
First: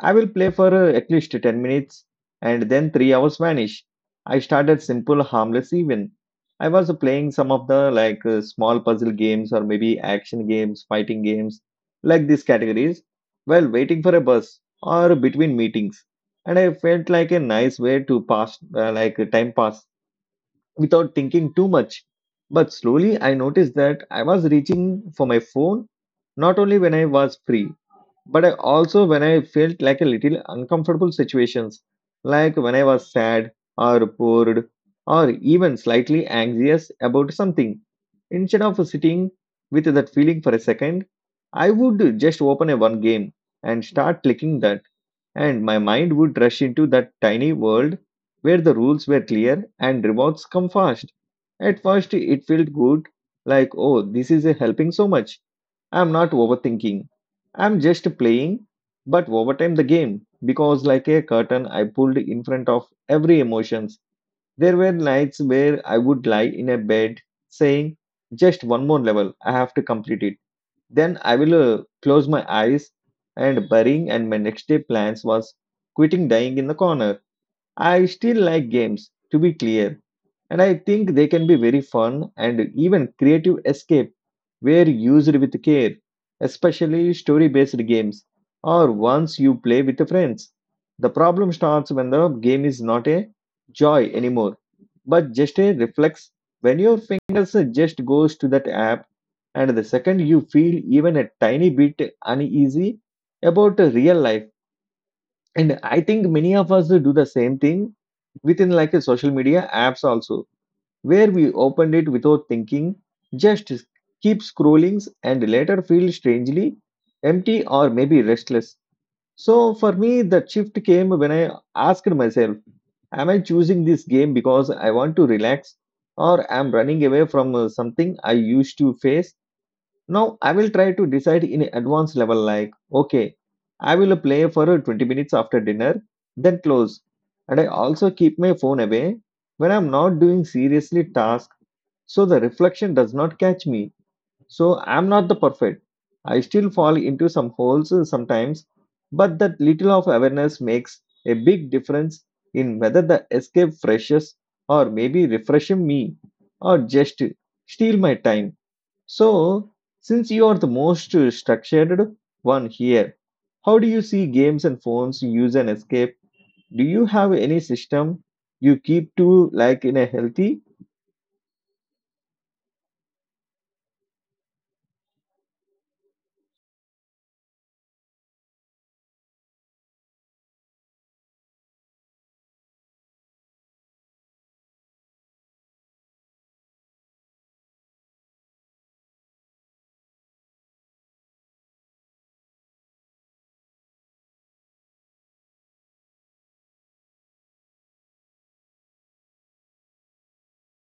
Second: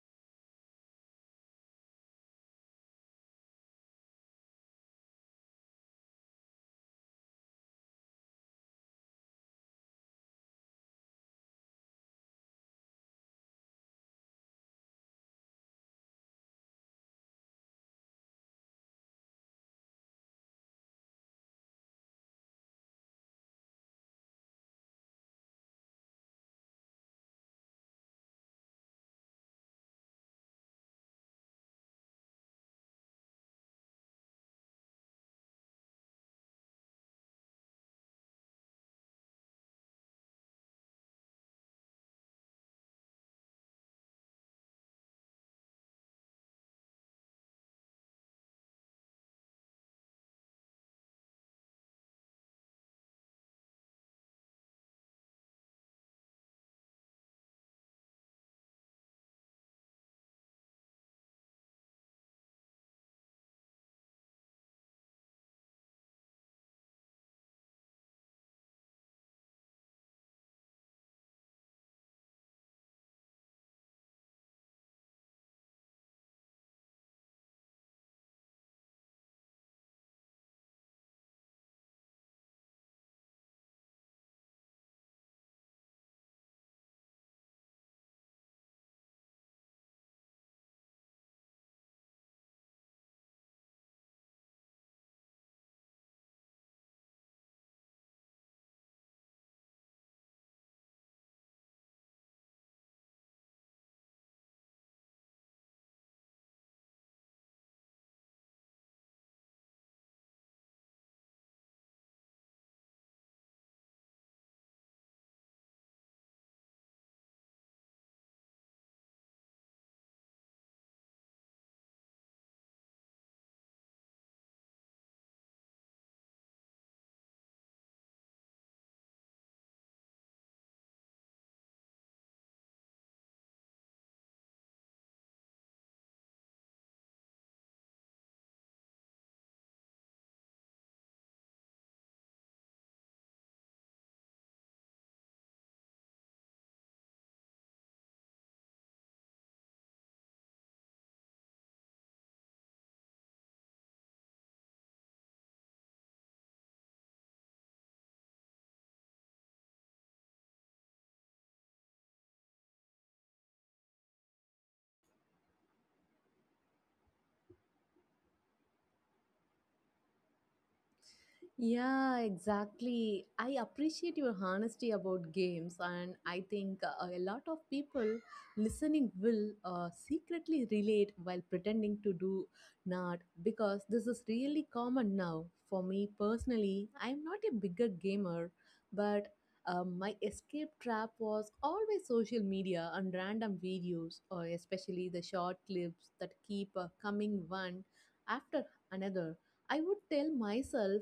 [SPEAKER 1] I will play for at least 10 minutes and then 3 hours vanish. I started simple harmless even. I was playing some of the like small puzzle games or maybe action games, fighting games, like these categories while waiting for a bus or between meetings. And I felt like a nice way to pass like time pass without thinking too much. But slowly I noticed that I was reaching for my phone not only when I was free, but I also when I felt like a little uncomfortable situations, like when I was sad or bored or even slightly anxious about something. Instead of sitting with that feeling for a second, I would just open a one game and start clicking that and my mind would rush into that tiny world where the rules were clear and rewards come fast. At first, it felt good, like, oh, this is helping so much. I'm not overthinking. I'm just playing, but over time the game, because like a curtain I pulled in front of every emotions. There were nights where I would lie in a bed saying, just one more level, I have to complete it. Then I will close my eyes and burying, and my next day plans was quitting dying in the corner. I still like games, to be clear, and I think they can be very fun and even creative escape were used with care, especially story based games or ones you play with friends. The problem starts when the game is not a joy anymore, but just a reflex when your fingers just goes to that app and the second you feel even a tiny bit uneasy about real life. And I think many of us do the same thing within like a social media apps also, where we opened it without thinking, just keep scrolling and later feel strangely empty or maybe restless. So for me, the shift came when I asked myself, am I choosing this game because I want to relax or am running away from something I used to face. Now I will try to decide in advanced level like, okay, I will play for 20 minutes after dinner, then close. And I also keep my phone away when I'm not doing seriously task so the reflection does not catch me. So I'm not the perfect. I still fall into some holes sometimes, but that little of awareness makes a big difference in whether the escape freshes or maybe refreshing me or just steal my time. So, since you are the most structured one here, how do you see games and phones use and escape? Do you have any system you keep to like in a healthy?
[SPEAKER 2] Yeah, exactly. I appreciate your honesty about games, and I think a lot of people listening will secretly relate while pretending to do not because this is really common now. For me personally, I'm not a bigger gamer, but my escape trap was always social media and random videos, or especially the short clips that keep coming one after another. I would tell myself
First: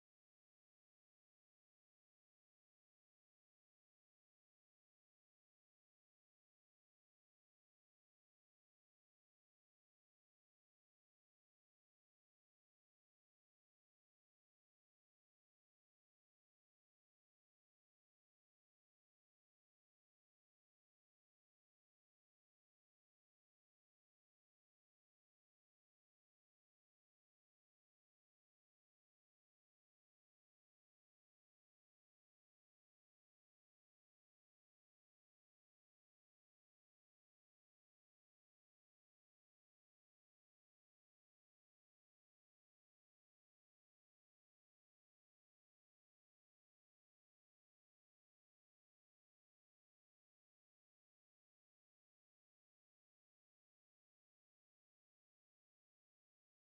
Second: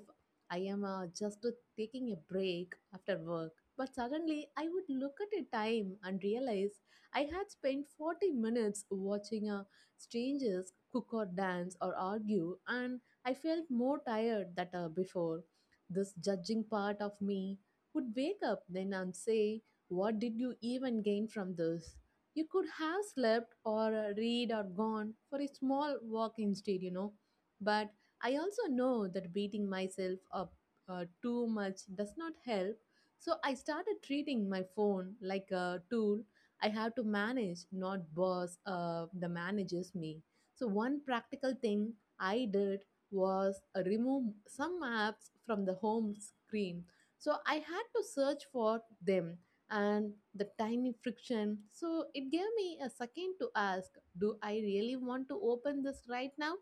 [SPEAKER 2] I am just taking a break after work. But suddenly I would look at a time and realize I had spent 40 minutes watching strangers cook or dance or argue, and I felt more tired than before. This judging part of me would wake up then and say, "What did you even gain from this? You could have slept or read or gone for a small walk instead," you know. But I also know that beating myself up too much does not help, so I started treating my phone like a tool I have to manage, not boss that manages me. So, one practical thing I did was remove some apps from the home screen. So, I had to search for them and the tiny friction. So, it gave me a second to ask, "Do I really want to open this right now?"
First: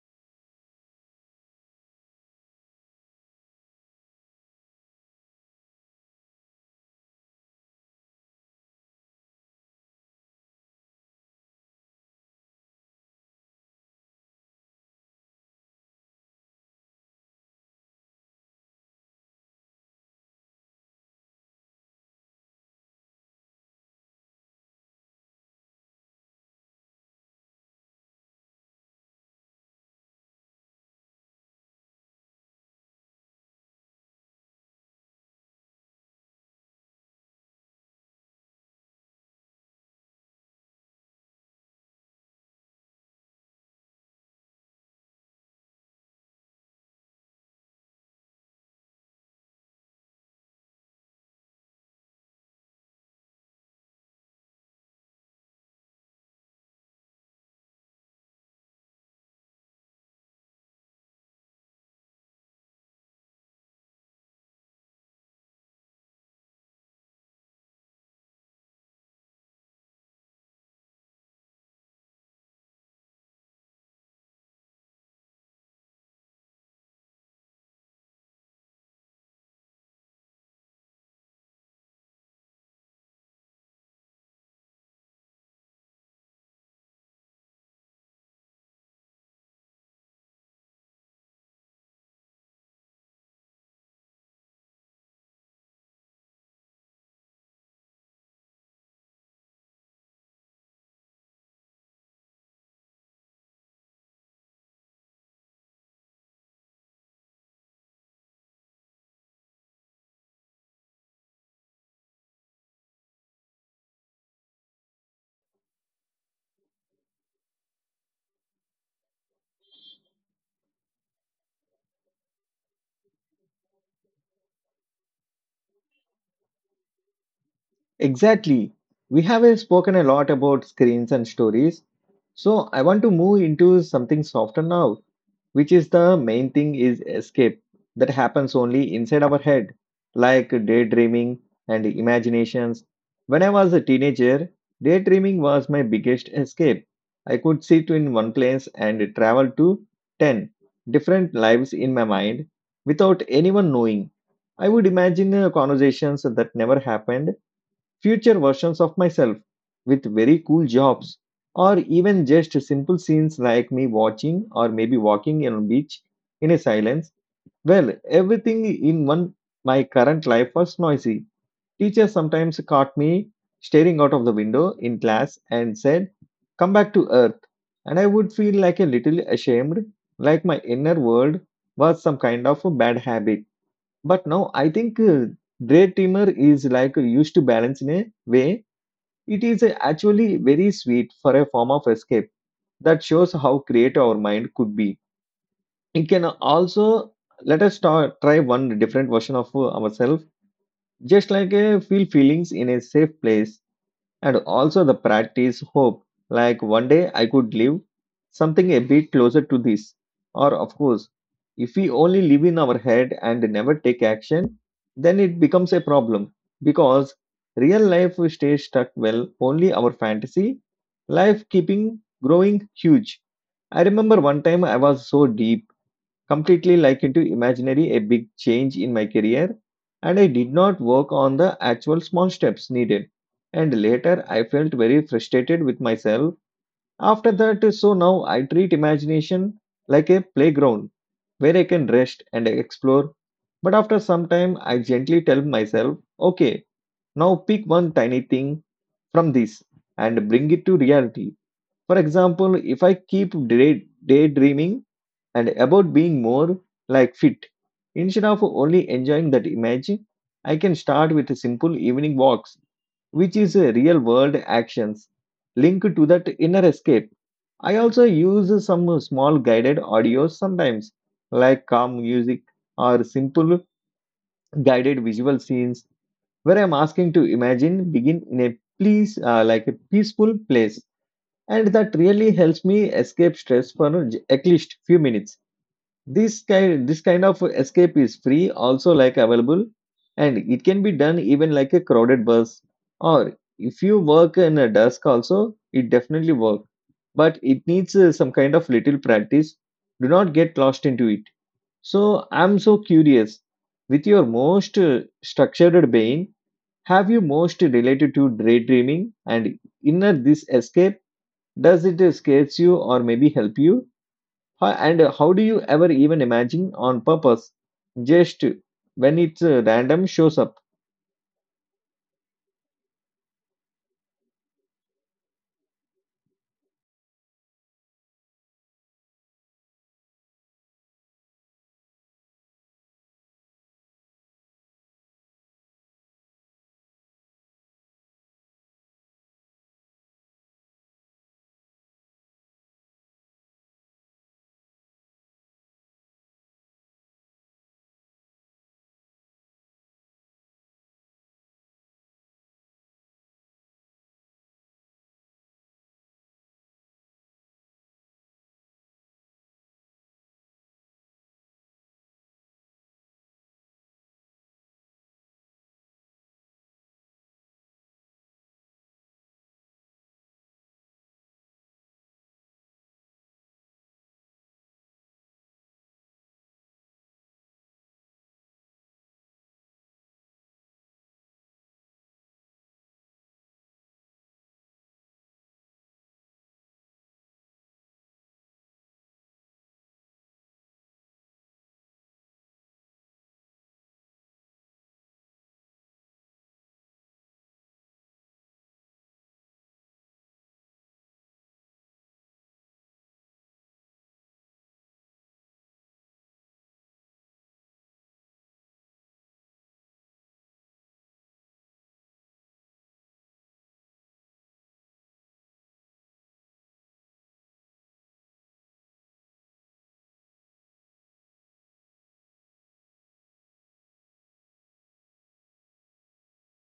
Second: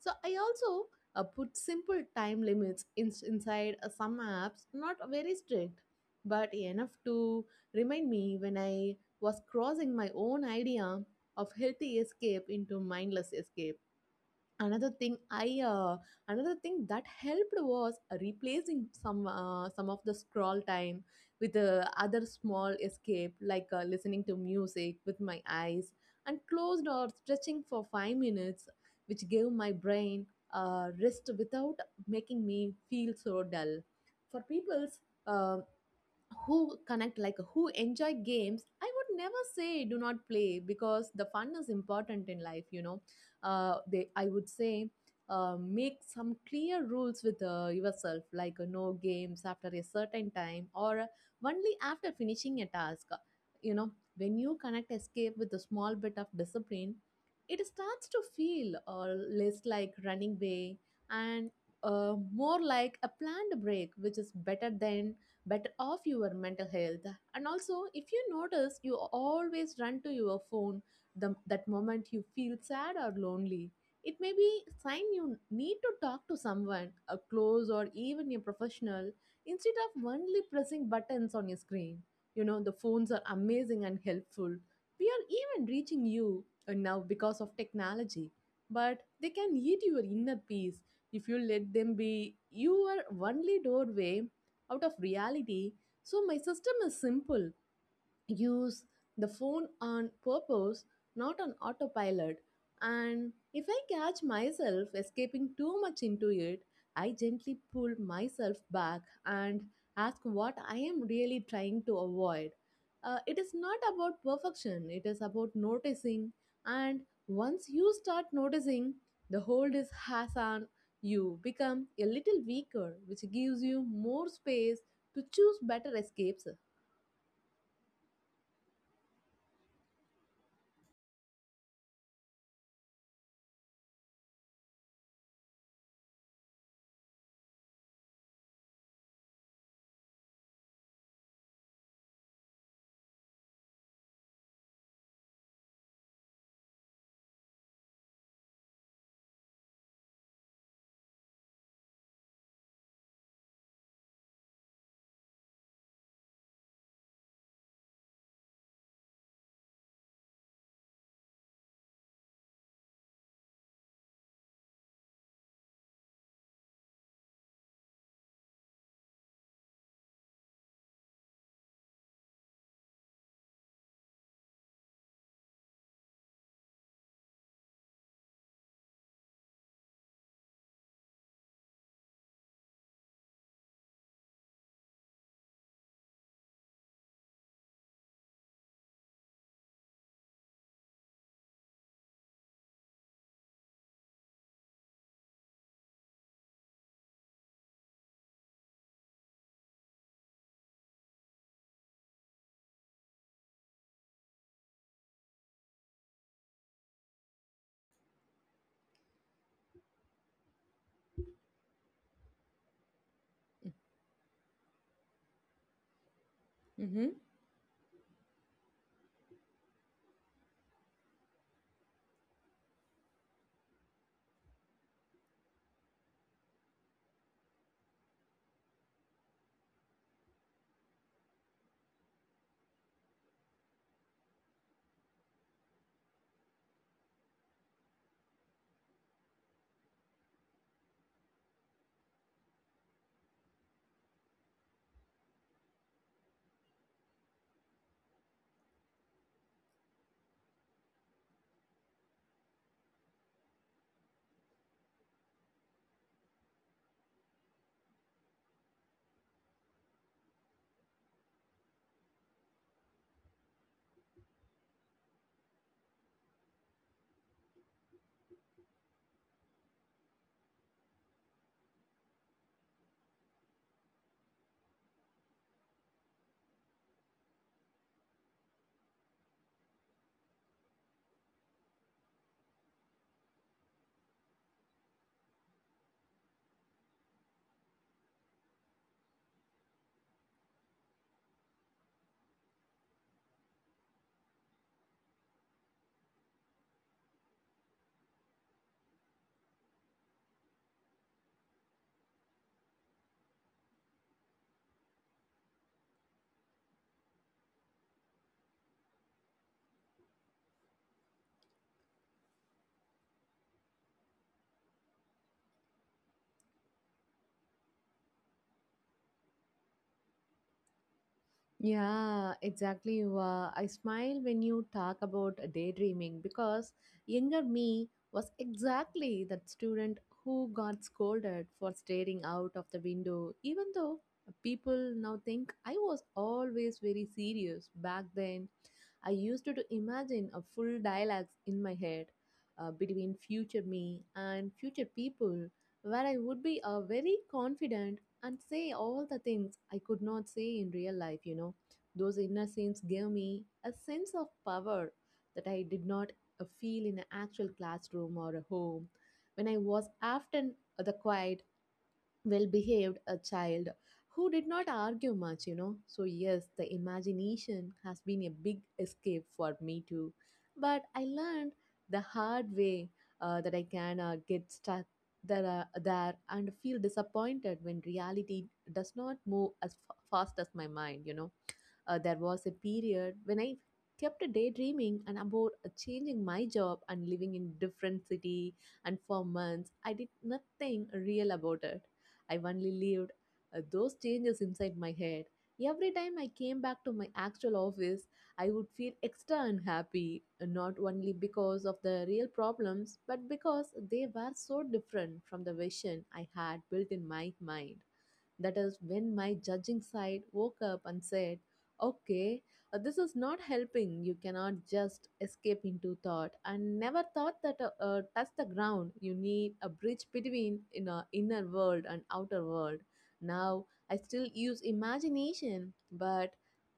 [SPEAKER 2] So I also put simple time limits in, inside some apps, not very strict, but enough to remind me when I was crossing my own idea of healthy escape into mindless escape. Another thing i uh, another thing that helped was replacing some of the scroll time with other small escape like listening to music with my eyes and closed or stretching for 5 minutes, which gave my brain a rest without making me feel so dull. For people's uh, who connect, like who enjoy games, I would never say do not play because the fun is important in life, you know. Uh, they i would say make some clear rules with yourself like no games after a certain time or only after finishing a task, you know. When you connect escape with a small bit of discipline, it starts to feel less like running away and uh, more like a planned break, which is better than better off your mental health. And also, if you notice you always run to your phone that moment you feel sad or lonely, it may be sign you need to talk to someone a close or even a professional instead of only pressing buttons on your screen. You know, the phones are amazing and helpful. We are even reaching you now because of technology, but they can eat your inner peace if you let them be your only doorway out of reality. So my system is simple: use the phone on purpose, not on autopilot. And if I catch myself escaping too much into it, I gently pull myself back and ask what I am really trying to avoid. It is not about perfection, it is about noticing. And once you start noticing, the hold is has on you become a little weaker, which gives you more space to choose better escapes.
[SPEAKER 1] Exactly. We have spoken a lot about screens and stories. So I want to move into something softer now, which is the main thing is escape that happens only inside our head, like daydreaming and imaginations. When I was a teenager, daydreaming was my biggest escape. I could sit in one place and travel to 10 different lives in my mind without anyone knowing. I would imagine conversations that never happened, future versions of myself with very cool jobs or even just simple scenes like me watching or maybe walking on a beach in a silence. Well, everything in one my current life was noisy. Teacher sometimes caught me staring out of the window in class and said, come back to earth. And I would feel like a little ashamed, like my inner world was some kind of a bad habit. But now I think Grey Trimmer is like used to balance in a way. It is actually very sweet for a form of escape that shows how creative our mind could be. It can also let us start, try one different version of ourselves, just like a feel feelings in a safe place and also the practice hope, like one day I could live something a bit closer to this. Or, of course, if we only live in our head and never take action, then it becomes a problem
[SPEAKER 2] Mhm.
[SPEAKER 1] because real life stays stuck well, only our fantasy life keeping growing huge. I remember one time I was so deep completely like into imaginary a big change in my career and I did not work on the actual small steps needed. And later I felt very frustrated with myself after that. So now I treat imagination like a playground where I can rest and explore. But after some time, I gently tell myself, okay, now pick one tiny thing from this and bring it to reality. For example, if I keep daydreaming, and about being more like fit. Instead of only enjoying that image, I can start with simple evening walks, which is a real world actions linked to that inner escape. I also use some small guided audios sometimes, like calm music or simple guided visual scenes, where I'm asking to imagine begin in a please like a peaceful place, and that really helps me escape stress for at least few minutes. This kind of escape is free, also like available, and it can be done even like a crowded bus. Or if you work in a desk also, it definitely works. But it needs some kind of little practice. Do not get lost into it. So I'm so curious. With your most structured brain, have you most related to daydreaming and inner this escape? Does it scares you or maybe help you? And how do you ever even imagine on purpose just when it's random shows up?
[SPEAKER 2] Yeah, exactly. Wa. I smile when you talk about daydreaming because younger me was exactly that student who got scolded for staring out of the window, even though people now think I was always very serious back then. I used to imagine a full dialogue in my head between future me and future people where I would be a very confident and say all the things I could not say in real life, you know. Those inner scenes gave me a sense of power that I did not feel in an actual classroom or a home. When I was often the quiet well behaved a child who did not argue much, you know. So yes, the imagination has been a big escape for me too, but I learned the hard way that I can get stuck there and feel disappointed when reality does not move as fast as my mind, you know. There was a period when I kept daydreaming and about changing my job and living in different city, and for months I did nothing real about it. I only lived those changes inside my head. Every time I came back to my actual office, I would feel extra unhappy, not only because of the real problems, but because they were so different from the vision I had built in my mind. That is when my judging side woke up and said, "Okay, this is not helping. You cannot just escape into thought. I never thought that touch the ground. You need a bridge between in a inner world and outer world. Now I still use imagination, but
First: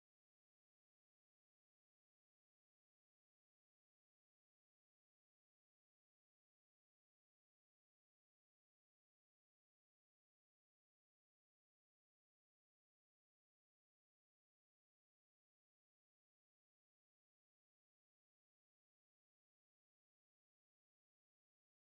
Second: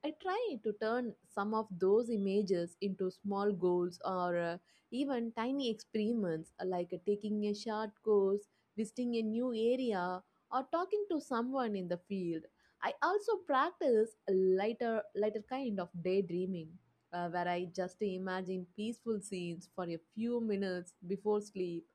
[SPEAKER 2] I try to turn some of those images into small goals or even tiny experiments, like taking a short course, visiting a new area, or talking to someone in the field. I also practice a lighter kind of daydreaming, where I just imagine peaceful scenes for a few minutes before sleep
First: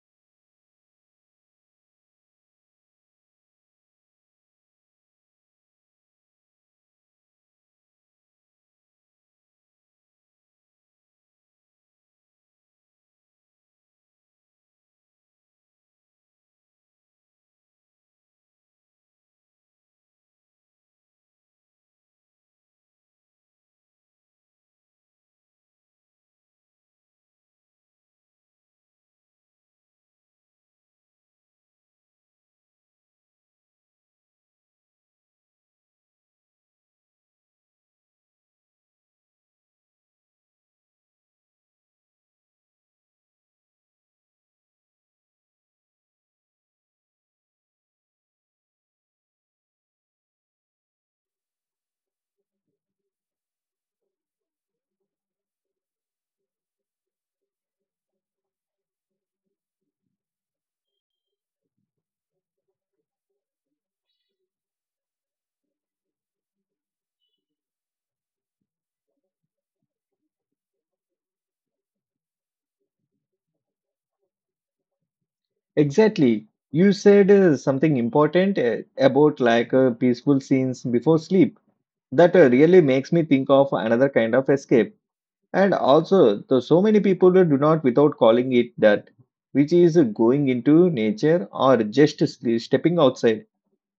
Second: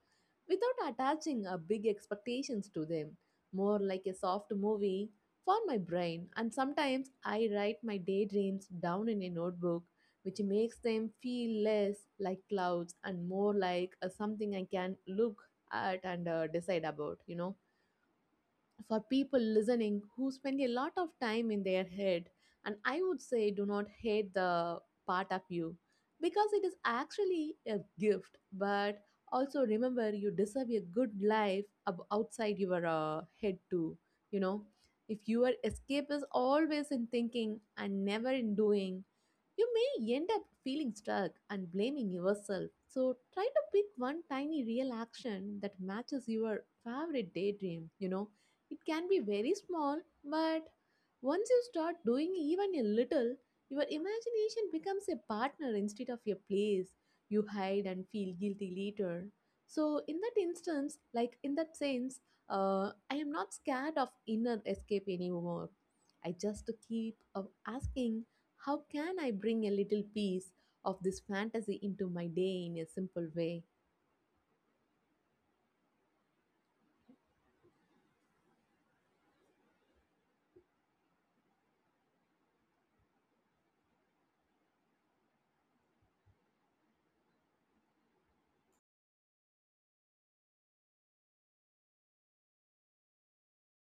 [SPEAKER 2] without attaching a big expectations to them, more like a soft movie for my brain. And sometimes I write my daydreams down in a notebook, which makes them feel less like clouds and more like something I can look at and decide about. For people listening who spend a lot of time in their head, and I would say, do not hate the part of you because it is actually a gift. But also remember you deserve a good life outside your head too you know if your escape is always in thinking and never in doing, you may end up feeling stuck and blaming yourself, so try to pick one tiny real action that matches your favorite daydream. It can be very small, but once you start doing even a little, your imagination becomes a partner instead of a place you hide and feel guilty later. So, in that sense, I am not scared of inner escape anymore. I just keep asking, how can I bring a little piece of this fantasy into my day in a simple way?
[SPEAKER 1] Exactly. You said something important about like peaceful scenes before sleep. That really makes me think of another kind of escape. And also, the, so many people do not without calling it that, which is going into nature or just stepping outside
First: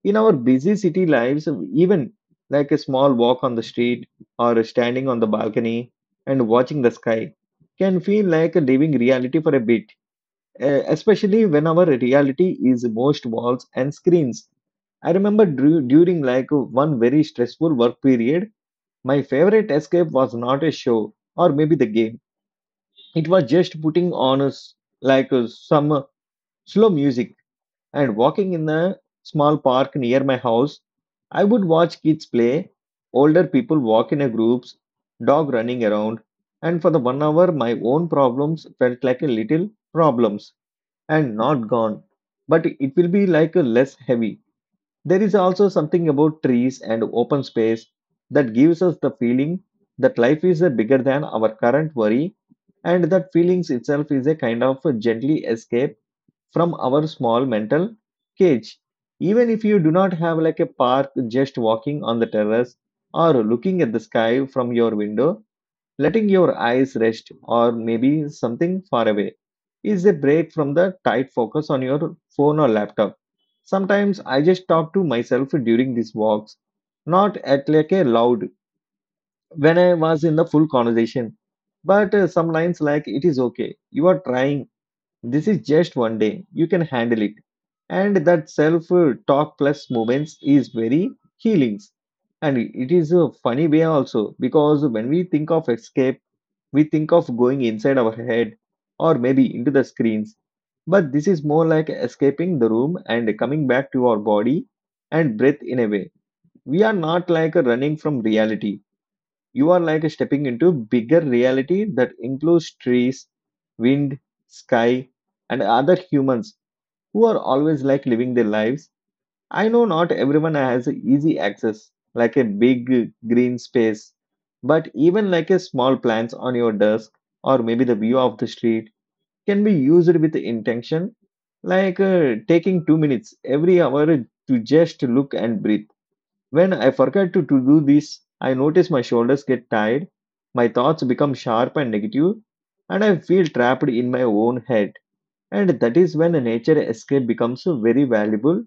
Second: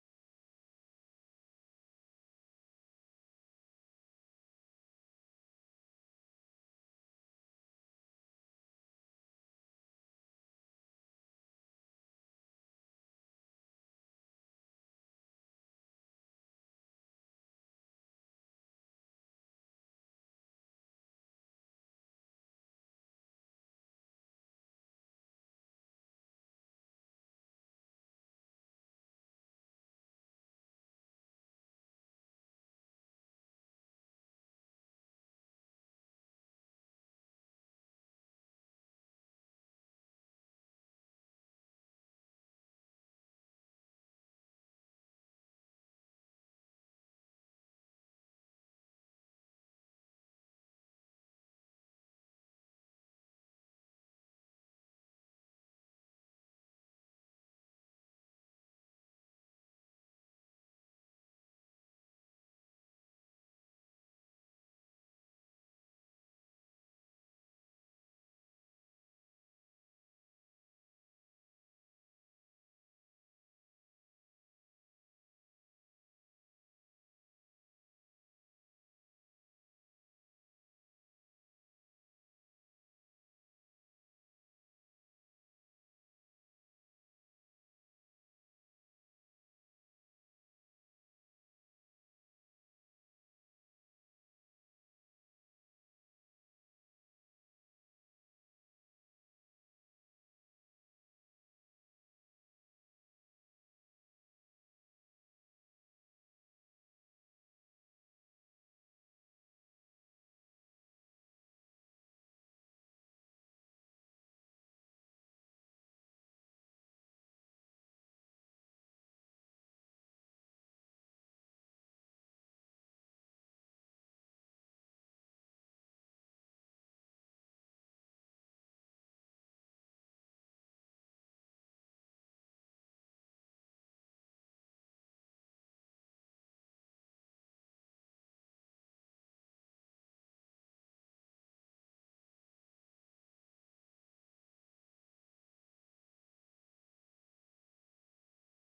[SPEAKER 1] in our busy city lives, even like a small walk on the street or standing on the balcony and watching the sky can feel like leaving reality for a bit, eh, especially when our reality is most walls and screens. I remember during like one very stressful work period, my favorite escape was not a show or maybe the game. It was just putting on a s like some slow music and walking in a small park near my house. I would watch kids play, older people walk in a groups, dog running around, and for the 1 hour my own problems felt like a little problems and not gone. But it will be like a less heavy. There is also something about trees and open space that gives us the feeling that life is bigger than our current worry, and that feelings itself is a kind of a gently escape from our small mental cage. Even if you do not have like a park, just walking on the terrace or looking at the sky from your window, letting your eyes rest or maybe something far away is a break from the tight focus on your phone or laptop. Sometimes I just talk to myself during these walks, not at like a loud when I was in the full conversation, but some lines like it is okay, you are trying, this is just 1 day. You can handle it. And that self talk plus moments is very healing. And it is a funny way also because when we think of escape, we think of going inside our head or maybe into the screens. But this is more like escaping the room and coming back to our body and breath in a way. We are not like running from reality. You are like stepping into bigger reality that includes trees, wind, sky, and other humans who are always like living their lives. I know not everyone has easy access, like a big green space, but even like a small plants on your desk or maybe the view of the street can be used with intention, like taking 2 minutes every hour to just look and breathe. When I forget to do this, I notice my shoulders get tired, my thoughts become sharp and negative, and I feel trapped in my own head. And that is when a nature escape becomes very valuable.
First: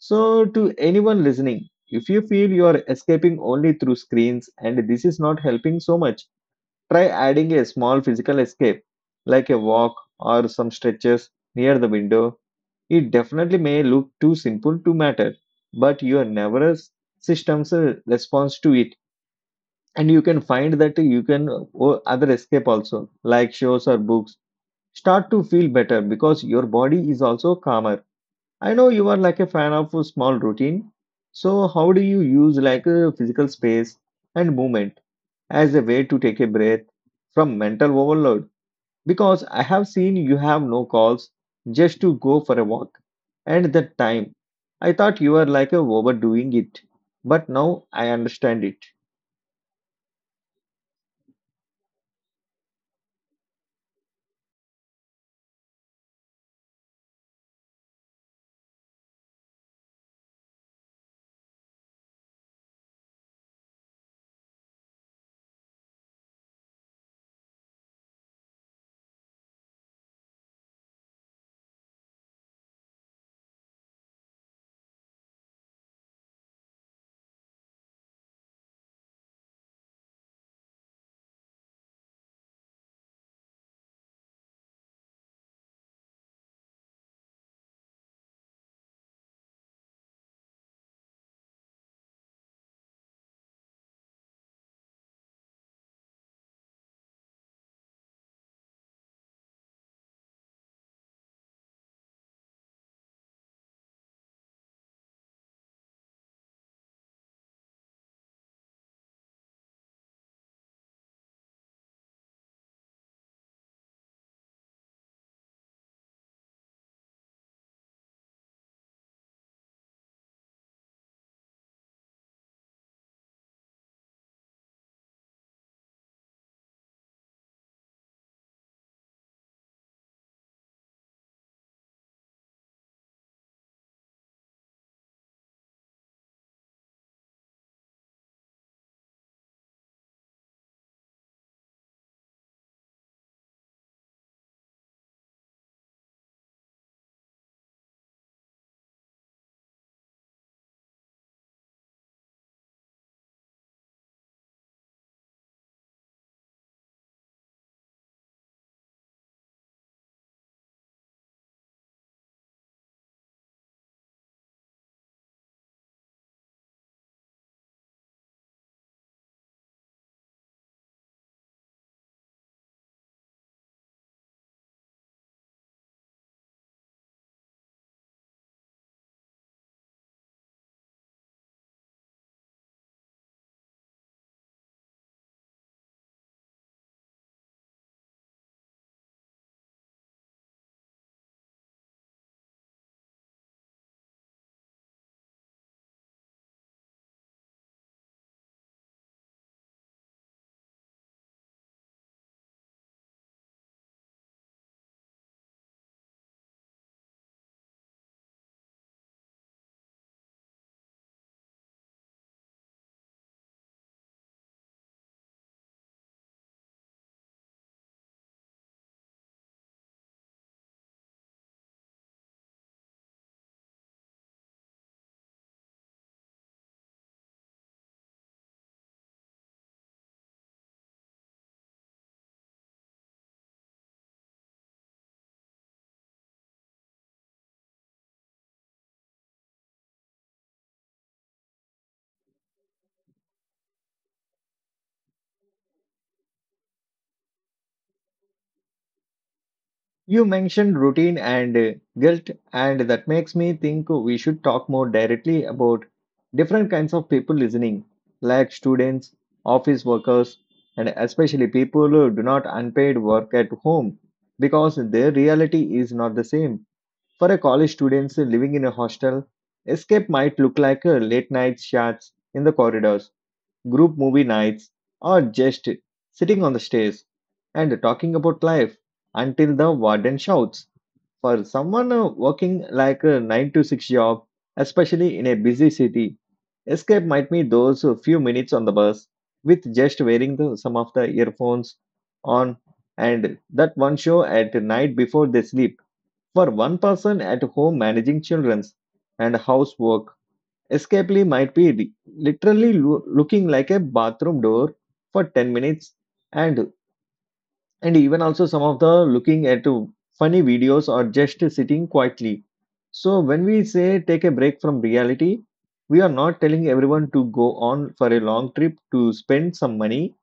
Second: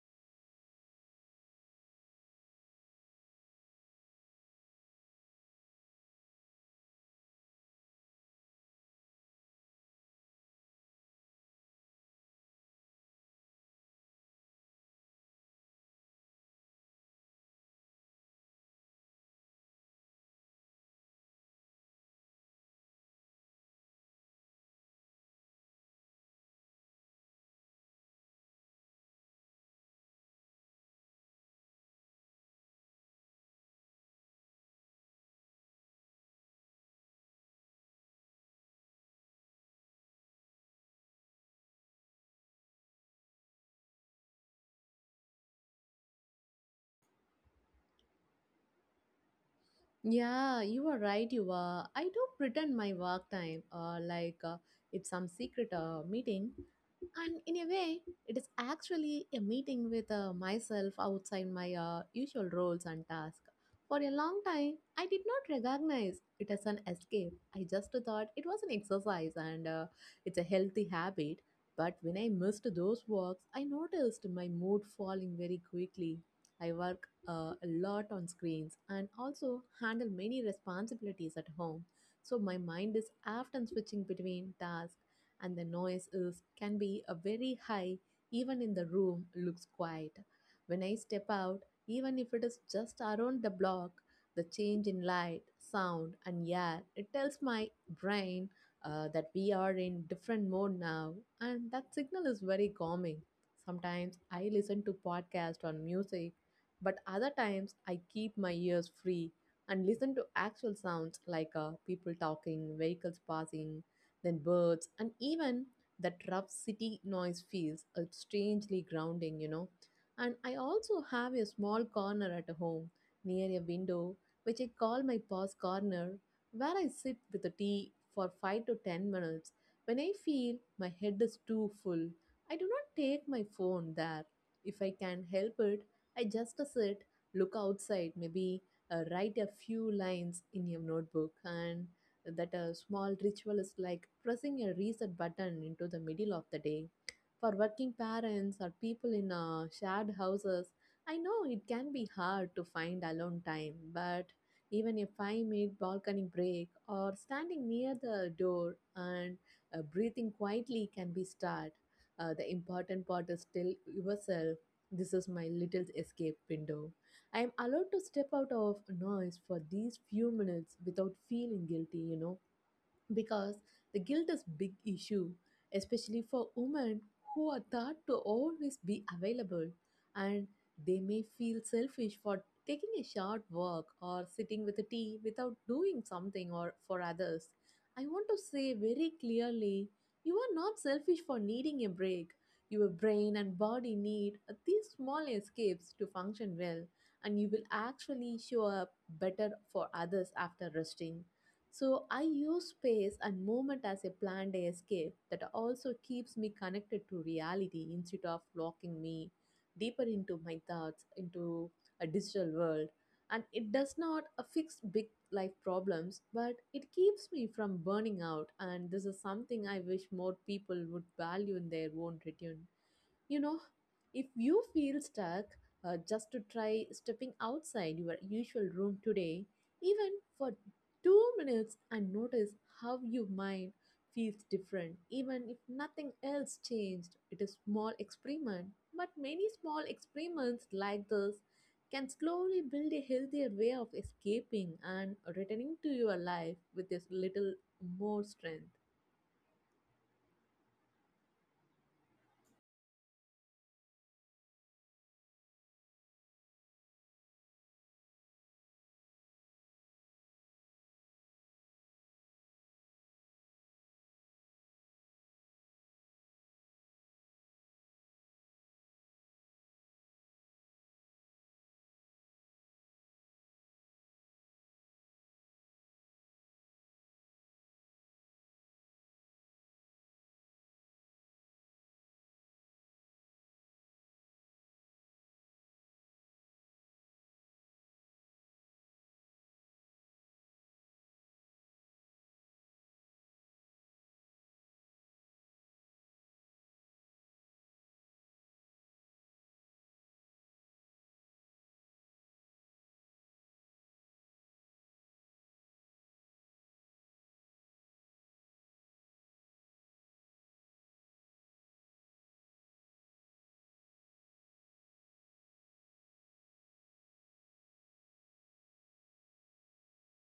[SPEAKER 1] So, to anyone listening, if you feel you are escaping only through screens and this is not helping so much, try adding a small physical escape like a walk or some stretches near the window. It definitely may look too simple to matter, but your nervous system's response to it. And you can find that you can other escape also, like shows or books, start to feel better because your body is also calmer. I know you are like a fan of a small routine. So how do you use like a physical space and movement as a way to take a breath from mental overload? Because I have seen you have no calls just to go for a walk. And that time, I thought you were like a overdoing it. But now I understand it.
[SPEAKER 2] Yeah, you are right. You are. I do pretend my work time, like it's some secret meeting, and in a way, it is actually a meeting with myself outside my usual roles and tasks. For a long time, I did not recognize it as an escape. I just thought it was an exercise and it's a healthy habit. But when I missed those walks, I noticed my mood falling very quickly. I work a lot on screens and also handle many responsibilities at home. So my mind is often switching between tasks, and the noise is can be a very high even in the room looks quiet. When I step out, even if it is just around the block, the change in light, sound and air, it tells my brain that we are in different mode now, and that signal is very calming. Sometimes I listen to podcasts or music, but other times, I keep my ears free and listen to actual sounds like people talking, vehicles passing, then birds, and even that rough city noise feels strangely grounding. And I also have a small corner at home near a window, which I call my pause corner, where I sit with a tea for 5 to 10 minutes. When I feel my head is too full, I do not take my phone there. If I can help it, I just sit, look outside, maybe write a few lines in a notebook, and that a small ritual is like pressing a reset button into the middle of the day. For working parents or people in shared houses, I know it can be hard to find alone time, but even a 5-minute balcony break or standing near the door and breathing quietly can be start. The important part is still yourself. This is my little escape window. I am allowed to step out of noise for these few minutes without feeling guilty, because the guilt is big issue, especially for women who are thought to always be available, and they may feel selfish for taking a short walk or sitting with a tea without doing something or for others. I want to say very clearly, you are not selfish for needing a break. Your brain and body need these small escapes to function well, and you will actually show up better for others after resting. So I use space and movement as a planned escape that also keeps me connected to reality instead of locking me deeper into my thoughts, into a digital world. And it does not fix big life problems, but it keeps me from burning out. And this is something I wish more people would value in their own return. You know, if you feel stuck, just to try stepping outside your usual room today, even for 2 minutes, and notice how your mind feels different. Even if nothing else changed, it is small experiment. But many small experiments like this can slowly build a healthier way of escaping and returning to your life with a little more strength.
[SPEAKER 1] You mentioned routine and guilt, and that makes me think we should talk more directly about different kinds of people listening, like students, office workers, and especially people who do not unpaid work at home because their reality is not the same. For a college student living in a hostel, escape might look like a late night chats in the corridors, group movie nights, or just sitting on the stairs and talking about life until the warden shouts. For someone working like a 9 to 6 job, especially in a busy city, escape might be those few minutes on the bus with just wearing the, some of the earphones on, and that one show at night before they sleep. For one person at home managing children's and housework, escapee might be literally looking like a bathroom door for 10 minutes, and and even also some of the looking at funny videos or just sitting quietly. So when we say take a break from reality, we are not telling everyone to go on for a long trip to spend some money.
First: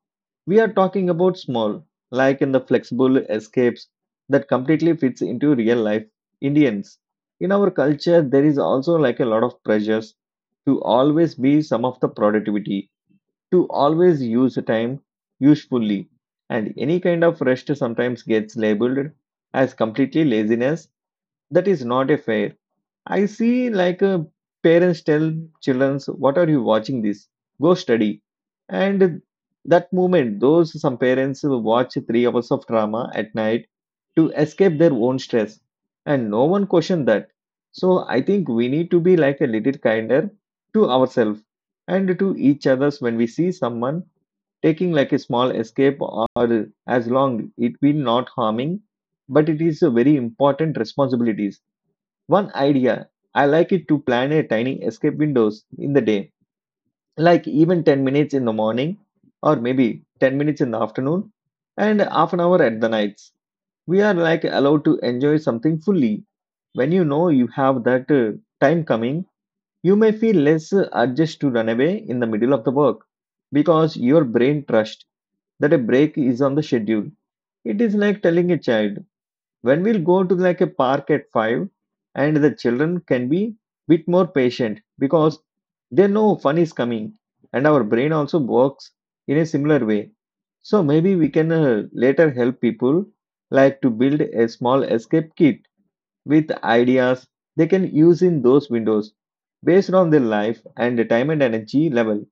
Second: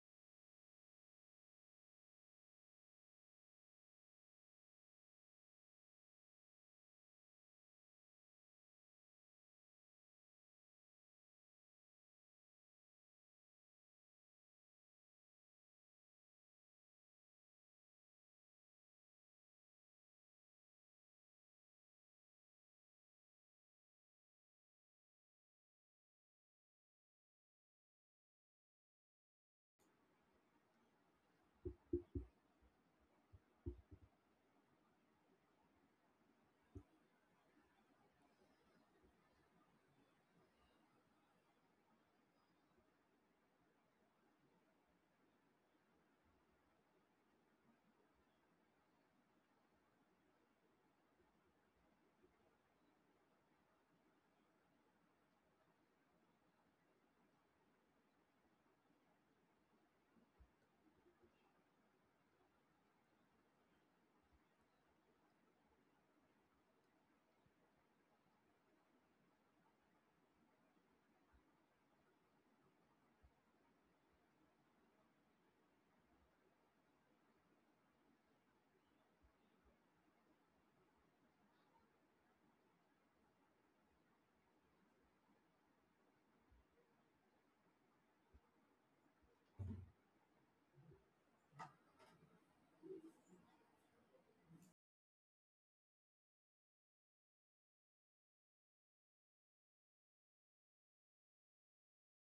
[SPEAKER 1] We are talking about small, like in the flexible escapes that completely fits into real life Indians. In our culture, there is also like a lot of pressures to always be some of the productivity, to always use time usefully. And any kind of rest sometimes gets labeled as completely laziness. That is not a fair. I see like parents tell children, what are you watching this? Go study. And that moment, those some parents will watch 3 hours of drama at night to escape their own stress. And no one questioned that. So I think we need to be like a little kinder to ourselves and to each others when we see someone taking like a small escape, or as long it will not harming, but it is a very important responsibilities. One idea I like it to plan a tiny escape windows in the day, like even 10 minutes in the morning or maybe 10 minutes in the afternoon and half an hour at the nights. We are like allowed to enjoy something fully. When you know you have that time coming, you may feel less urged to run away in the middle of the work because your brain trusts that a break is on the schedule. It is like telling a child, when we'll go to like a park at five, and the children can be bit more patient because they know fun is coming, and our brain also works in a similar way. So maybe we can later help people like to build a small escape kit with ideas they can use in those windows based on their life and the time and energy level.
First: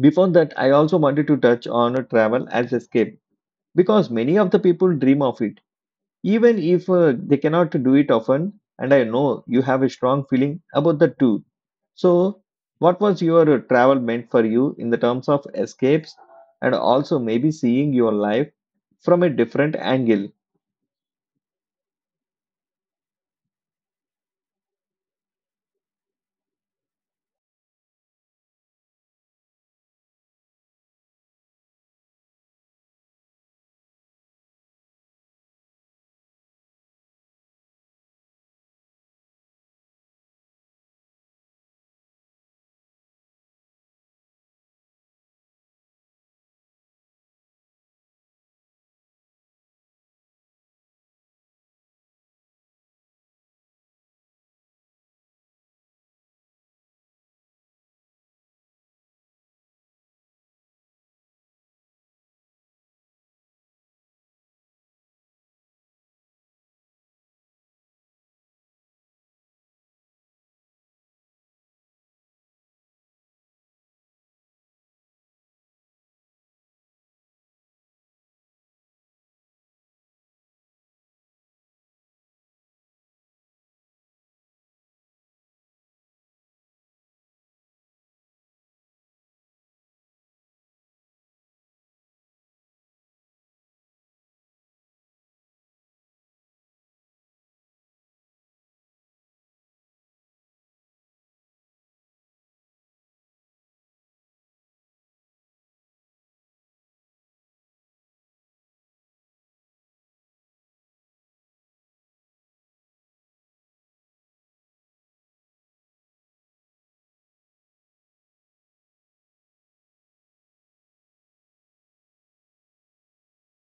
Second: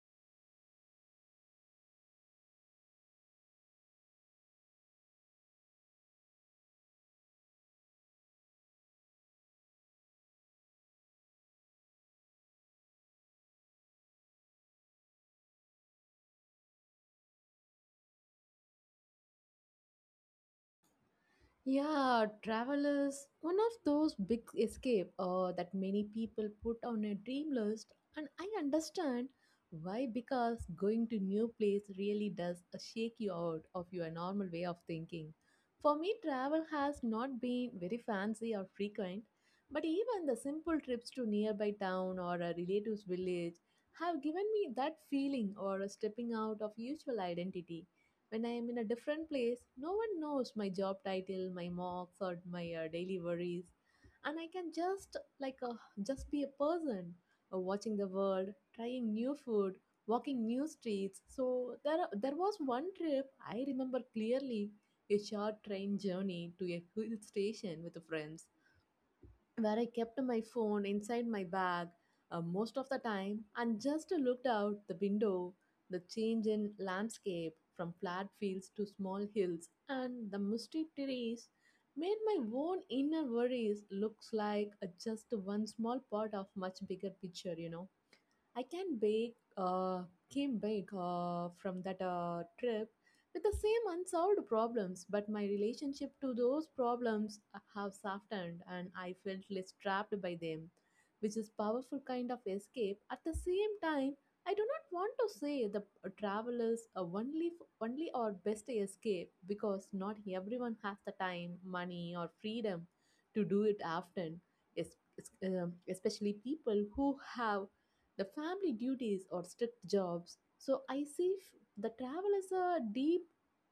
[SPEAKER 1] Before that, I also wanted to touch on travel as escape because many of the people dream of it, even if they cannot do it often, and I know you have a strong feeling about the two. So what was your travel meant for you in the terms of escapes, and also maybe seeing your life from a different angle?
[SPEAKER 2] Yeah, travel is one of those big escape that many people put on a dream list, and I understand why, because going to new place really does shake you out of your normal way of thinking. For me, travel has not been very fancy or frequent, but even the simple trips to nearby town or a relative's village have given me that feeling or a stepping out of usual identity. When I am in a different place, no one knows my job title, my marks, or my daily worries, and I can just be a person watching the world, trying new food, walking new streets. So there was one trip I remember clearly, a short train journey to a hill station with friends where I kept my phone inside my bag most of the time and just looked out the window. The change in landscape from flat fields to small hills and the misty trees made my own inner worries looks like a just one small part of much bigger picture. I came back from that trip with the same unsolved problems, but my relationship to those problems have softened, and I felt less trapped by them, which is powerful kind of escape. At the same time, I do not want to say the travelers are only our best escape because not everyone has the time, money, or freedom to do it often, especially people who have the family duties or strict jobs. So I see the travel as a deep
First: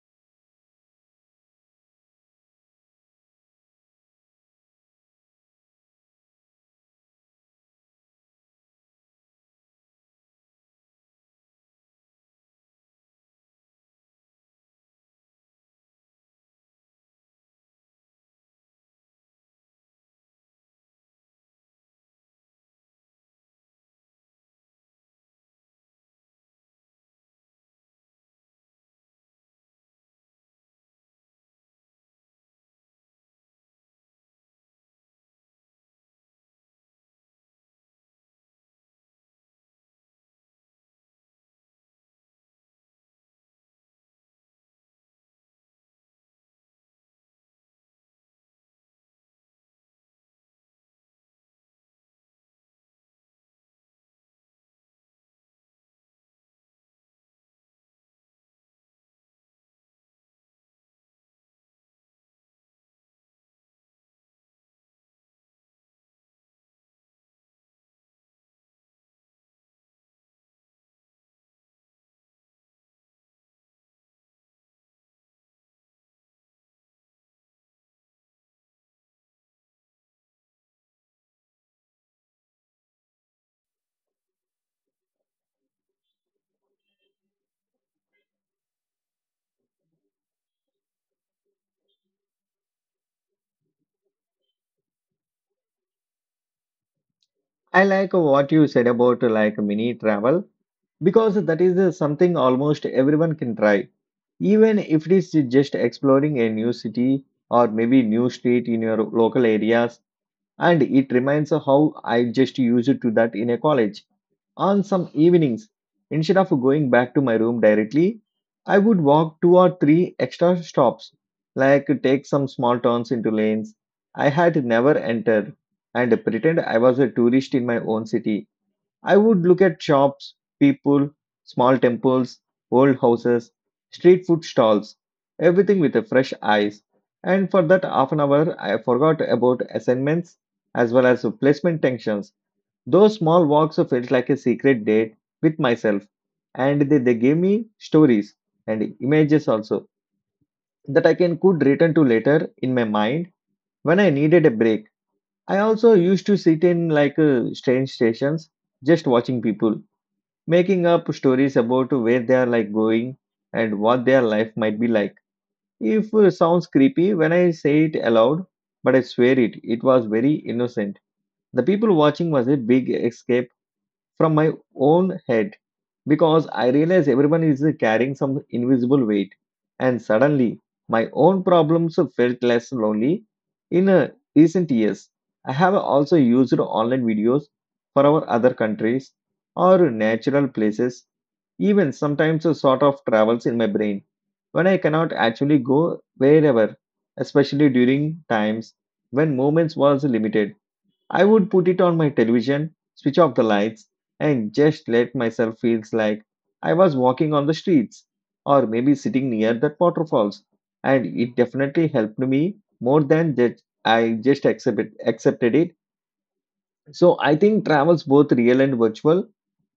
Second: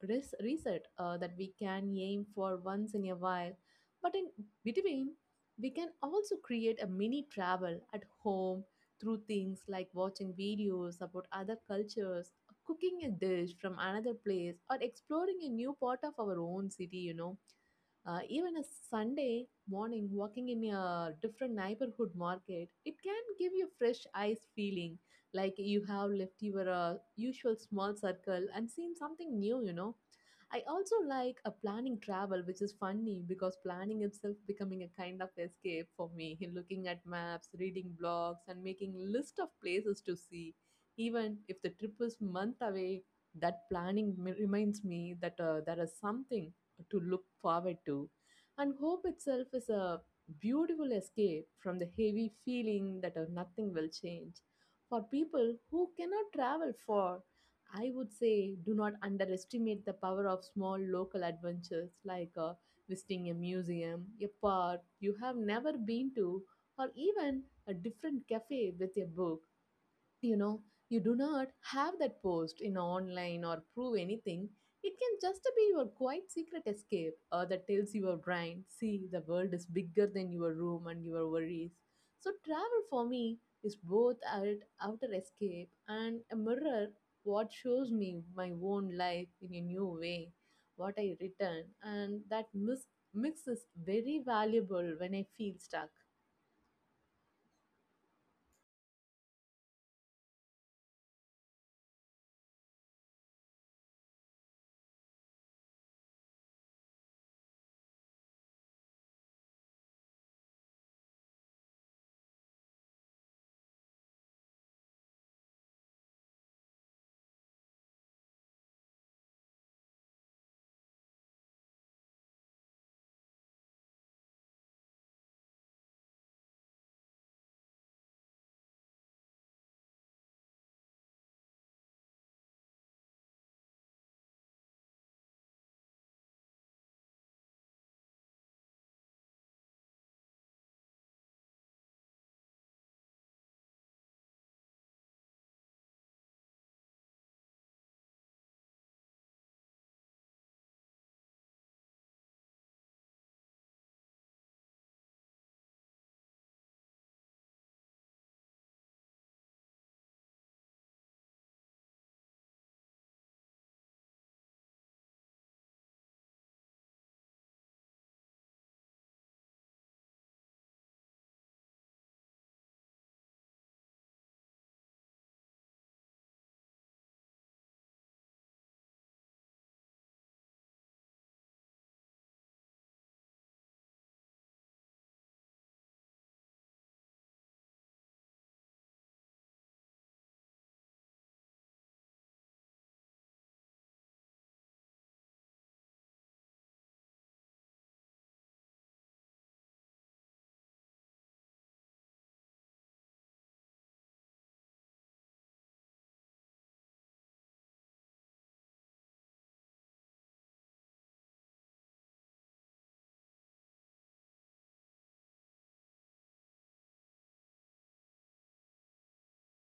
[SPEAKER 2] reset that we can aim for once in a while. But in between, we can also create a mini travel at home through things like watching videos about other cultures, cooking a dish from another place, or exploring a new part of our own city. Even a Sunday morning walking in a different neighborhood market, it can give you fresh eyes feeling like you have left your usual small circle and seen something new. I also like a planning travel, which is funny because planning itself becoming a kind of escape for me. Looking at maps, reading blogs, and making list of places to see, even if the trip is month away, that planning reminds me that there is something to look forward to. And hope itself is a beautiful escape from the heavy feeling that nothing will change. For people who cannot travel far, I would say do not underestimate the power of small local adventures like visiting a museum, a park you have never been to, or even a different cafe with a book you know you do not have that post in online or prove anything. It can just be your quiet secret escape that tells your brain, see the world is bigger than your room and your worries. So travel for me is both an outer escape and a mirror what shows me my own life in a new way. What I return and that mix is very valuable when I feel stuck.
[SPEAKER 1] I like what you said about like mini travel because that is something almost everyone can try, even if it is just exploring a new city or maybe new street in your local areas. And it reminds how I just used to that in a college. On some evenings, instead of going back to my room directly, I would walk two or three extra stops, like take some small turns into lanes I had never entered, and pretend I was a tourist in my own city. I would look at shops, people, small temples, old houses, street food stalls, everything with a fresh eyes. And for that half an hour, I forgot about assignments as well as placement tensions. Those small walks felt like a secret date with myself, and they gave me stories and images also that I can could return to later in my mind when I needed a break. I also used to sit in like train stations, just watching people, making up stories about where they are like going and what their life might be like. If sounds creepy when I say it aloud, but I swear it was very innocent. The people watching was a big escape from my own head because I realize everyone is carrying some invisible weight. And suddenly, my own problems felt less lonely. In recent years, I have also used online videos for our other countries or natural places, even sometimes a sort of travels in my brain when I cannot actually go wherever, especially during times when movements was limited. I would put it on my television, switch off the lights, and just let myself feel like I was walking on the streets or maybe sitting near the waterfalls. And it definitely helped me more than that. I just accepted it. So I think travels, both real and virtual,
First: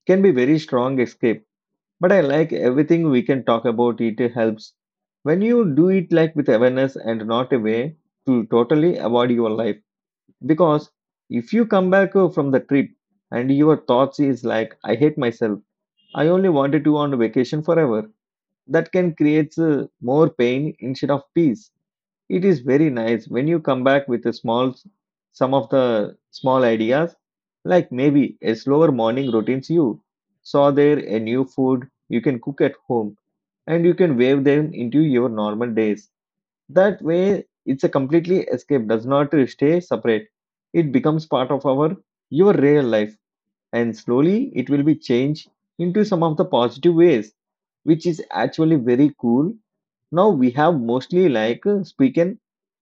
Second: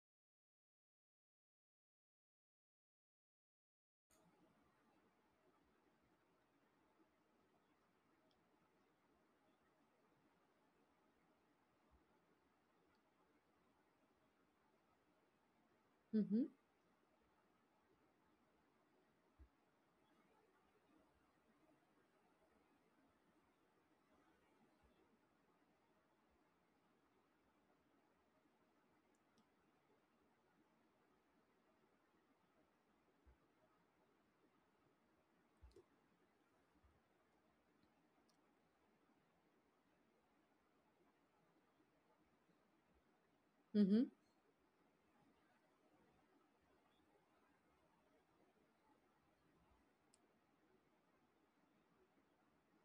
[SPEAKER 1] can be very strong escape. But I like everything we can talk about. It helps when you do it like with awareness and not a way to totally avoid your life, because if you come back from the trip and your thoughts is like I hate myself, I
[SPEAKER 2] Mm-hmm.
[SPEAKER 1] only wanted to on vacation forever, that can create more pain instead of peace. It is very nice when you come back with a small some of the small ideas, like maybe a slower morning routines you saw there, a new food you can cook at home, and you can wave them into your normal days. That way, it's a completely escape, does not stay separate. It becomes part of our your real life, and
[SPEAKER 2] Mm-hmm.
[SPEAKER 1] slowly it will be changed into some of the positive ways, which is actually very cool. Now we have mostly like spoken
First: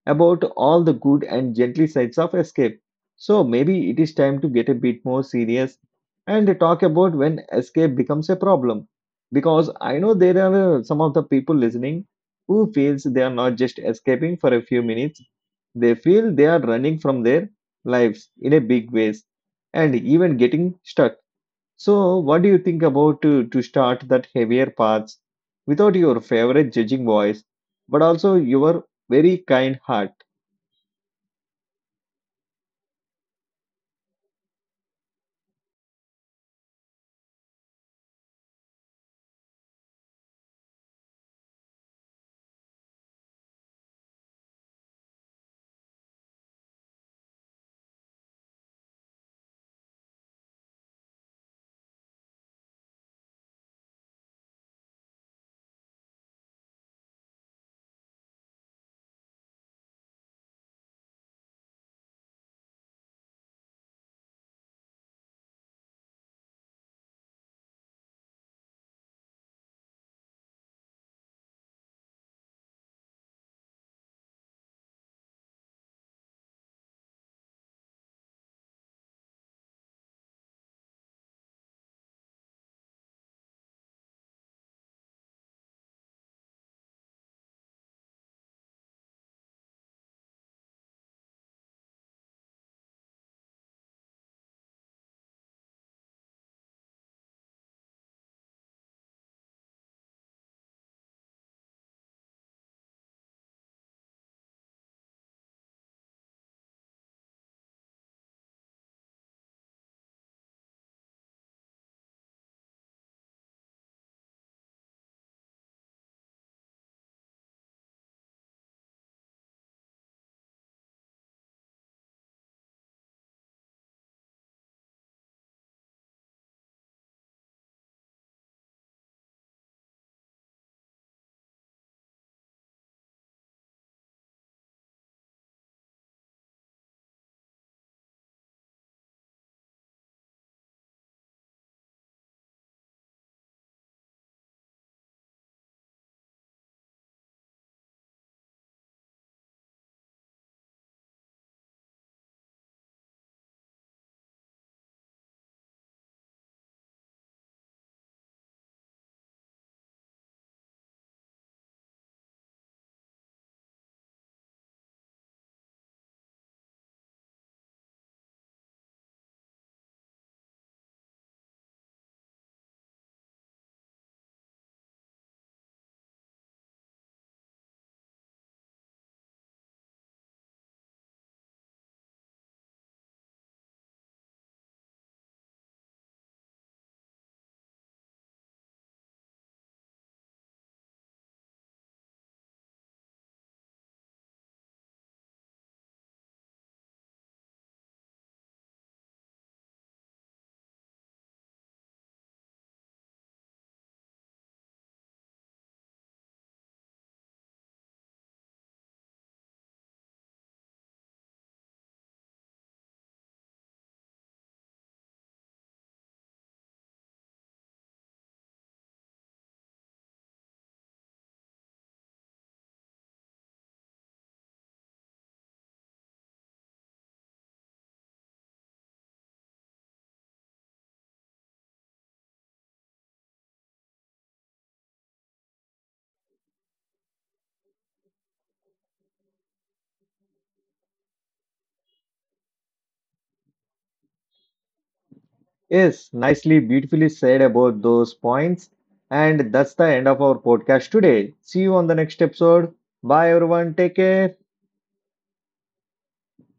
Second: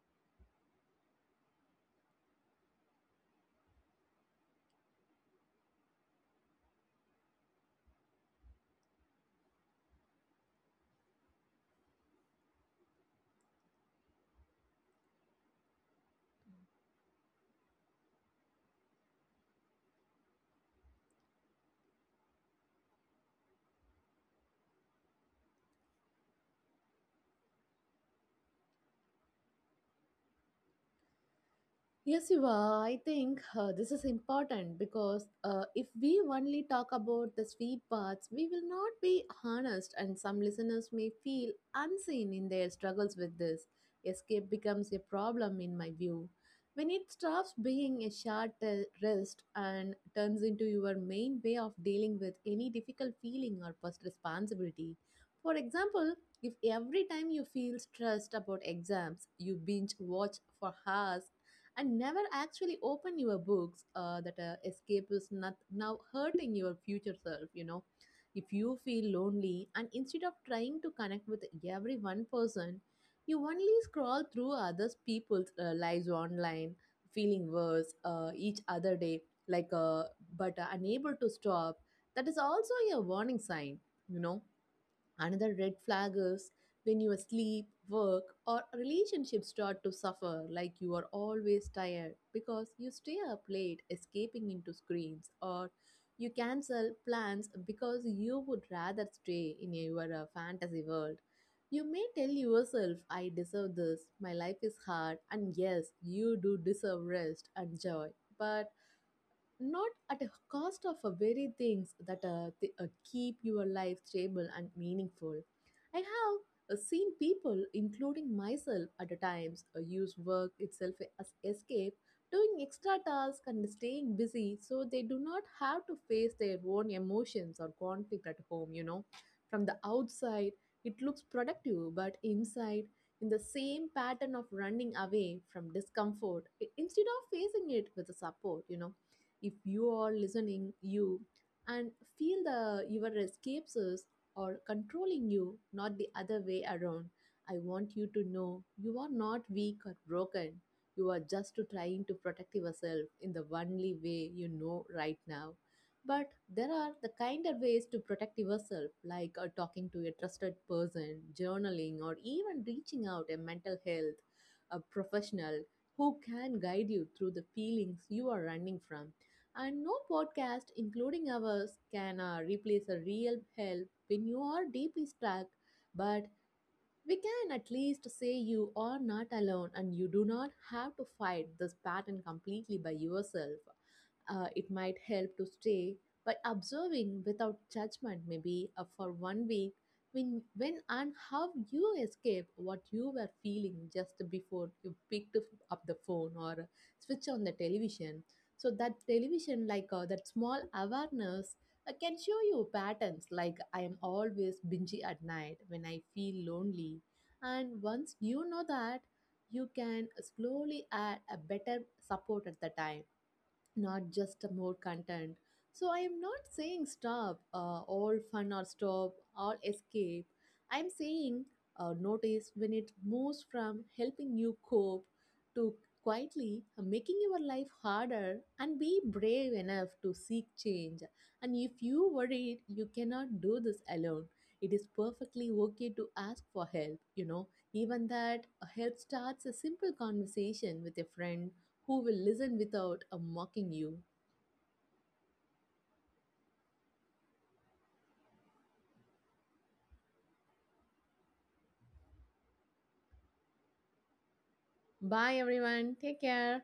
[SPEAKER 1] about all the good and gently sides of escape. So maybe it is time to get a bit more serious and talk about when escape becomes a problem. Because I know there are some of the people listening who feels they are not just escaping for a few minutes. They feel they are running from their lives in a big ways and even getting stuck. So, what do you think about to start that heavier paths without your favorite judging voice, but also your very kind heart?
[SPEAKER 2] Yes, you are. I think this is important because if we only talk about the sweet parts, we will not be honest, and some listeners may feel unseen in their struggles with this. Escape becomes a problem, in my view. When it stops being a short rest and turns into your main way of dealing with any difficult feeling or past responsibility. For example, if every time you feel stressed about exams, you binge watch for hours and never actually open your books that escape is not now hurting your future self. If you feel lonely, and instead of trying to connect with every one person, you only scroll through others people's lives online, feeling worse each other day, like, but unable to stop, that is also a warning sign you know Another red flag is when your sleep, work, or relationships start to suffer, like you are always tired because you stay up late escaping into screens, or you cancel plans because you would rather stay in your fantasy world. You may tell yourself, I deserve this, my life is hard, and yes, you do deserve rest and joy. But not at a cost of a very things that keep your life stable and meaningful. I have seen people, including myself at the times, use work itself as escape, doing extra tasks and staying busy so they do not have to face their own emotions or conflict at home. From the outside, it looks productive, but inside, in the same pattern of running away from discomfort, instead of facing it with the support. If you are listening you and feel the your escapes is or controlling you not the other way around, I want you to know you are not weak or broken. You are just to trying to protect yourself in the only way you know right now. But there are the kinder ways to protect yourself, like talking to a trusted person, journaling, or even reaching out a mental health a professional who can guide you through the feelings you are running from. And no podcast, including ours, can replace a real help when you are deeply stuck. But we can at least say you are not alone, and you do not have to fight this pattern completely by yourself. It might help to stay by observing without judgment, maybe for one week, when and how you escape, what you were feeling just before you picked up the phone or switch on the television. So that television, like that small awareness, I can show you patterns like I am always bingy at night when I feel lonely. And once you know that, you can slowly add a better support at the time, not just more content. So I am not saying stop all fun or stop all escape. I am saying notice when it moves from helping you cope to quietly making your life harder, and be brave enough to seek change. And if you worried you cannot do this alone, it is perfectly okay to ask for help. Even that help starts a simple conversation with a friend who will listen without mocking you.
[SPEAKER 1] Yes, nicely, beautifully said about those points. And that's the end of our podcast today. See you on the next episode. Bye, everyone. Take care.
[SPEAKER 2] Bye, everyone. Take care.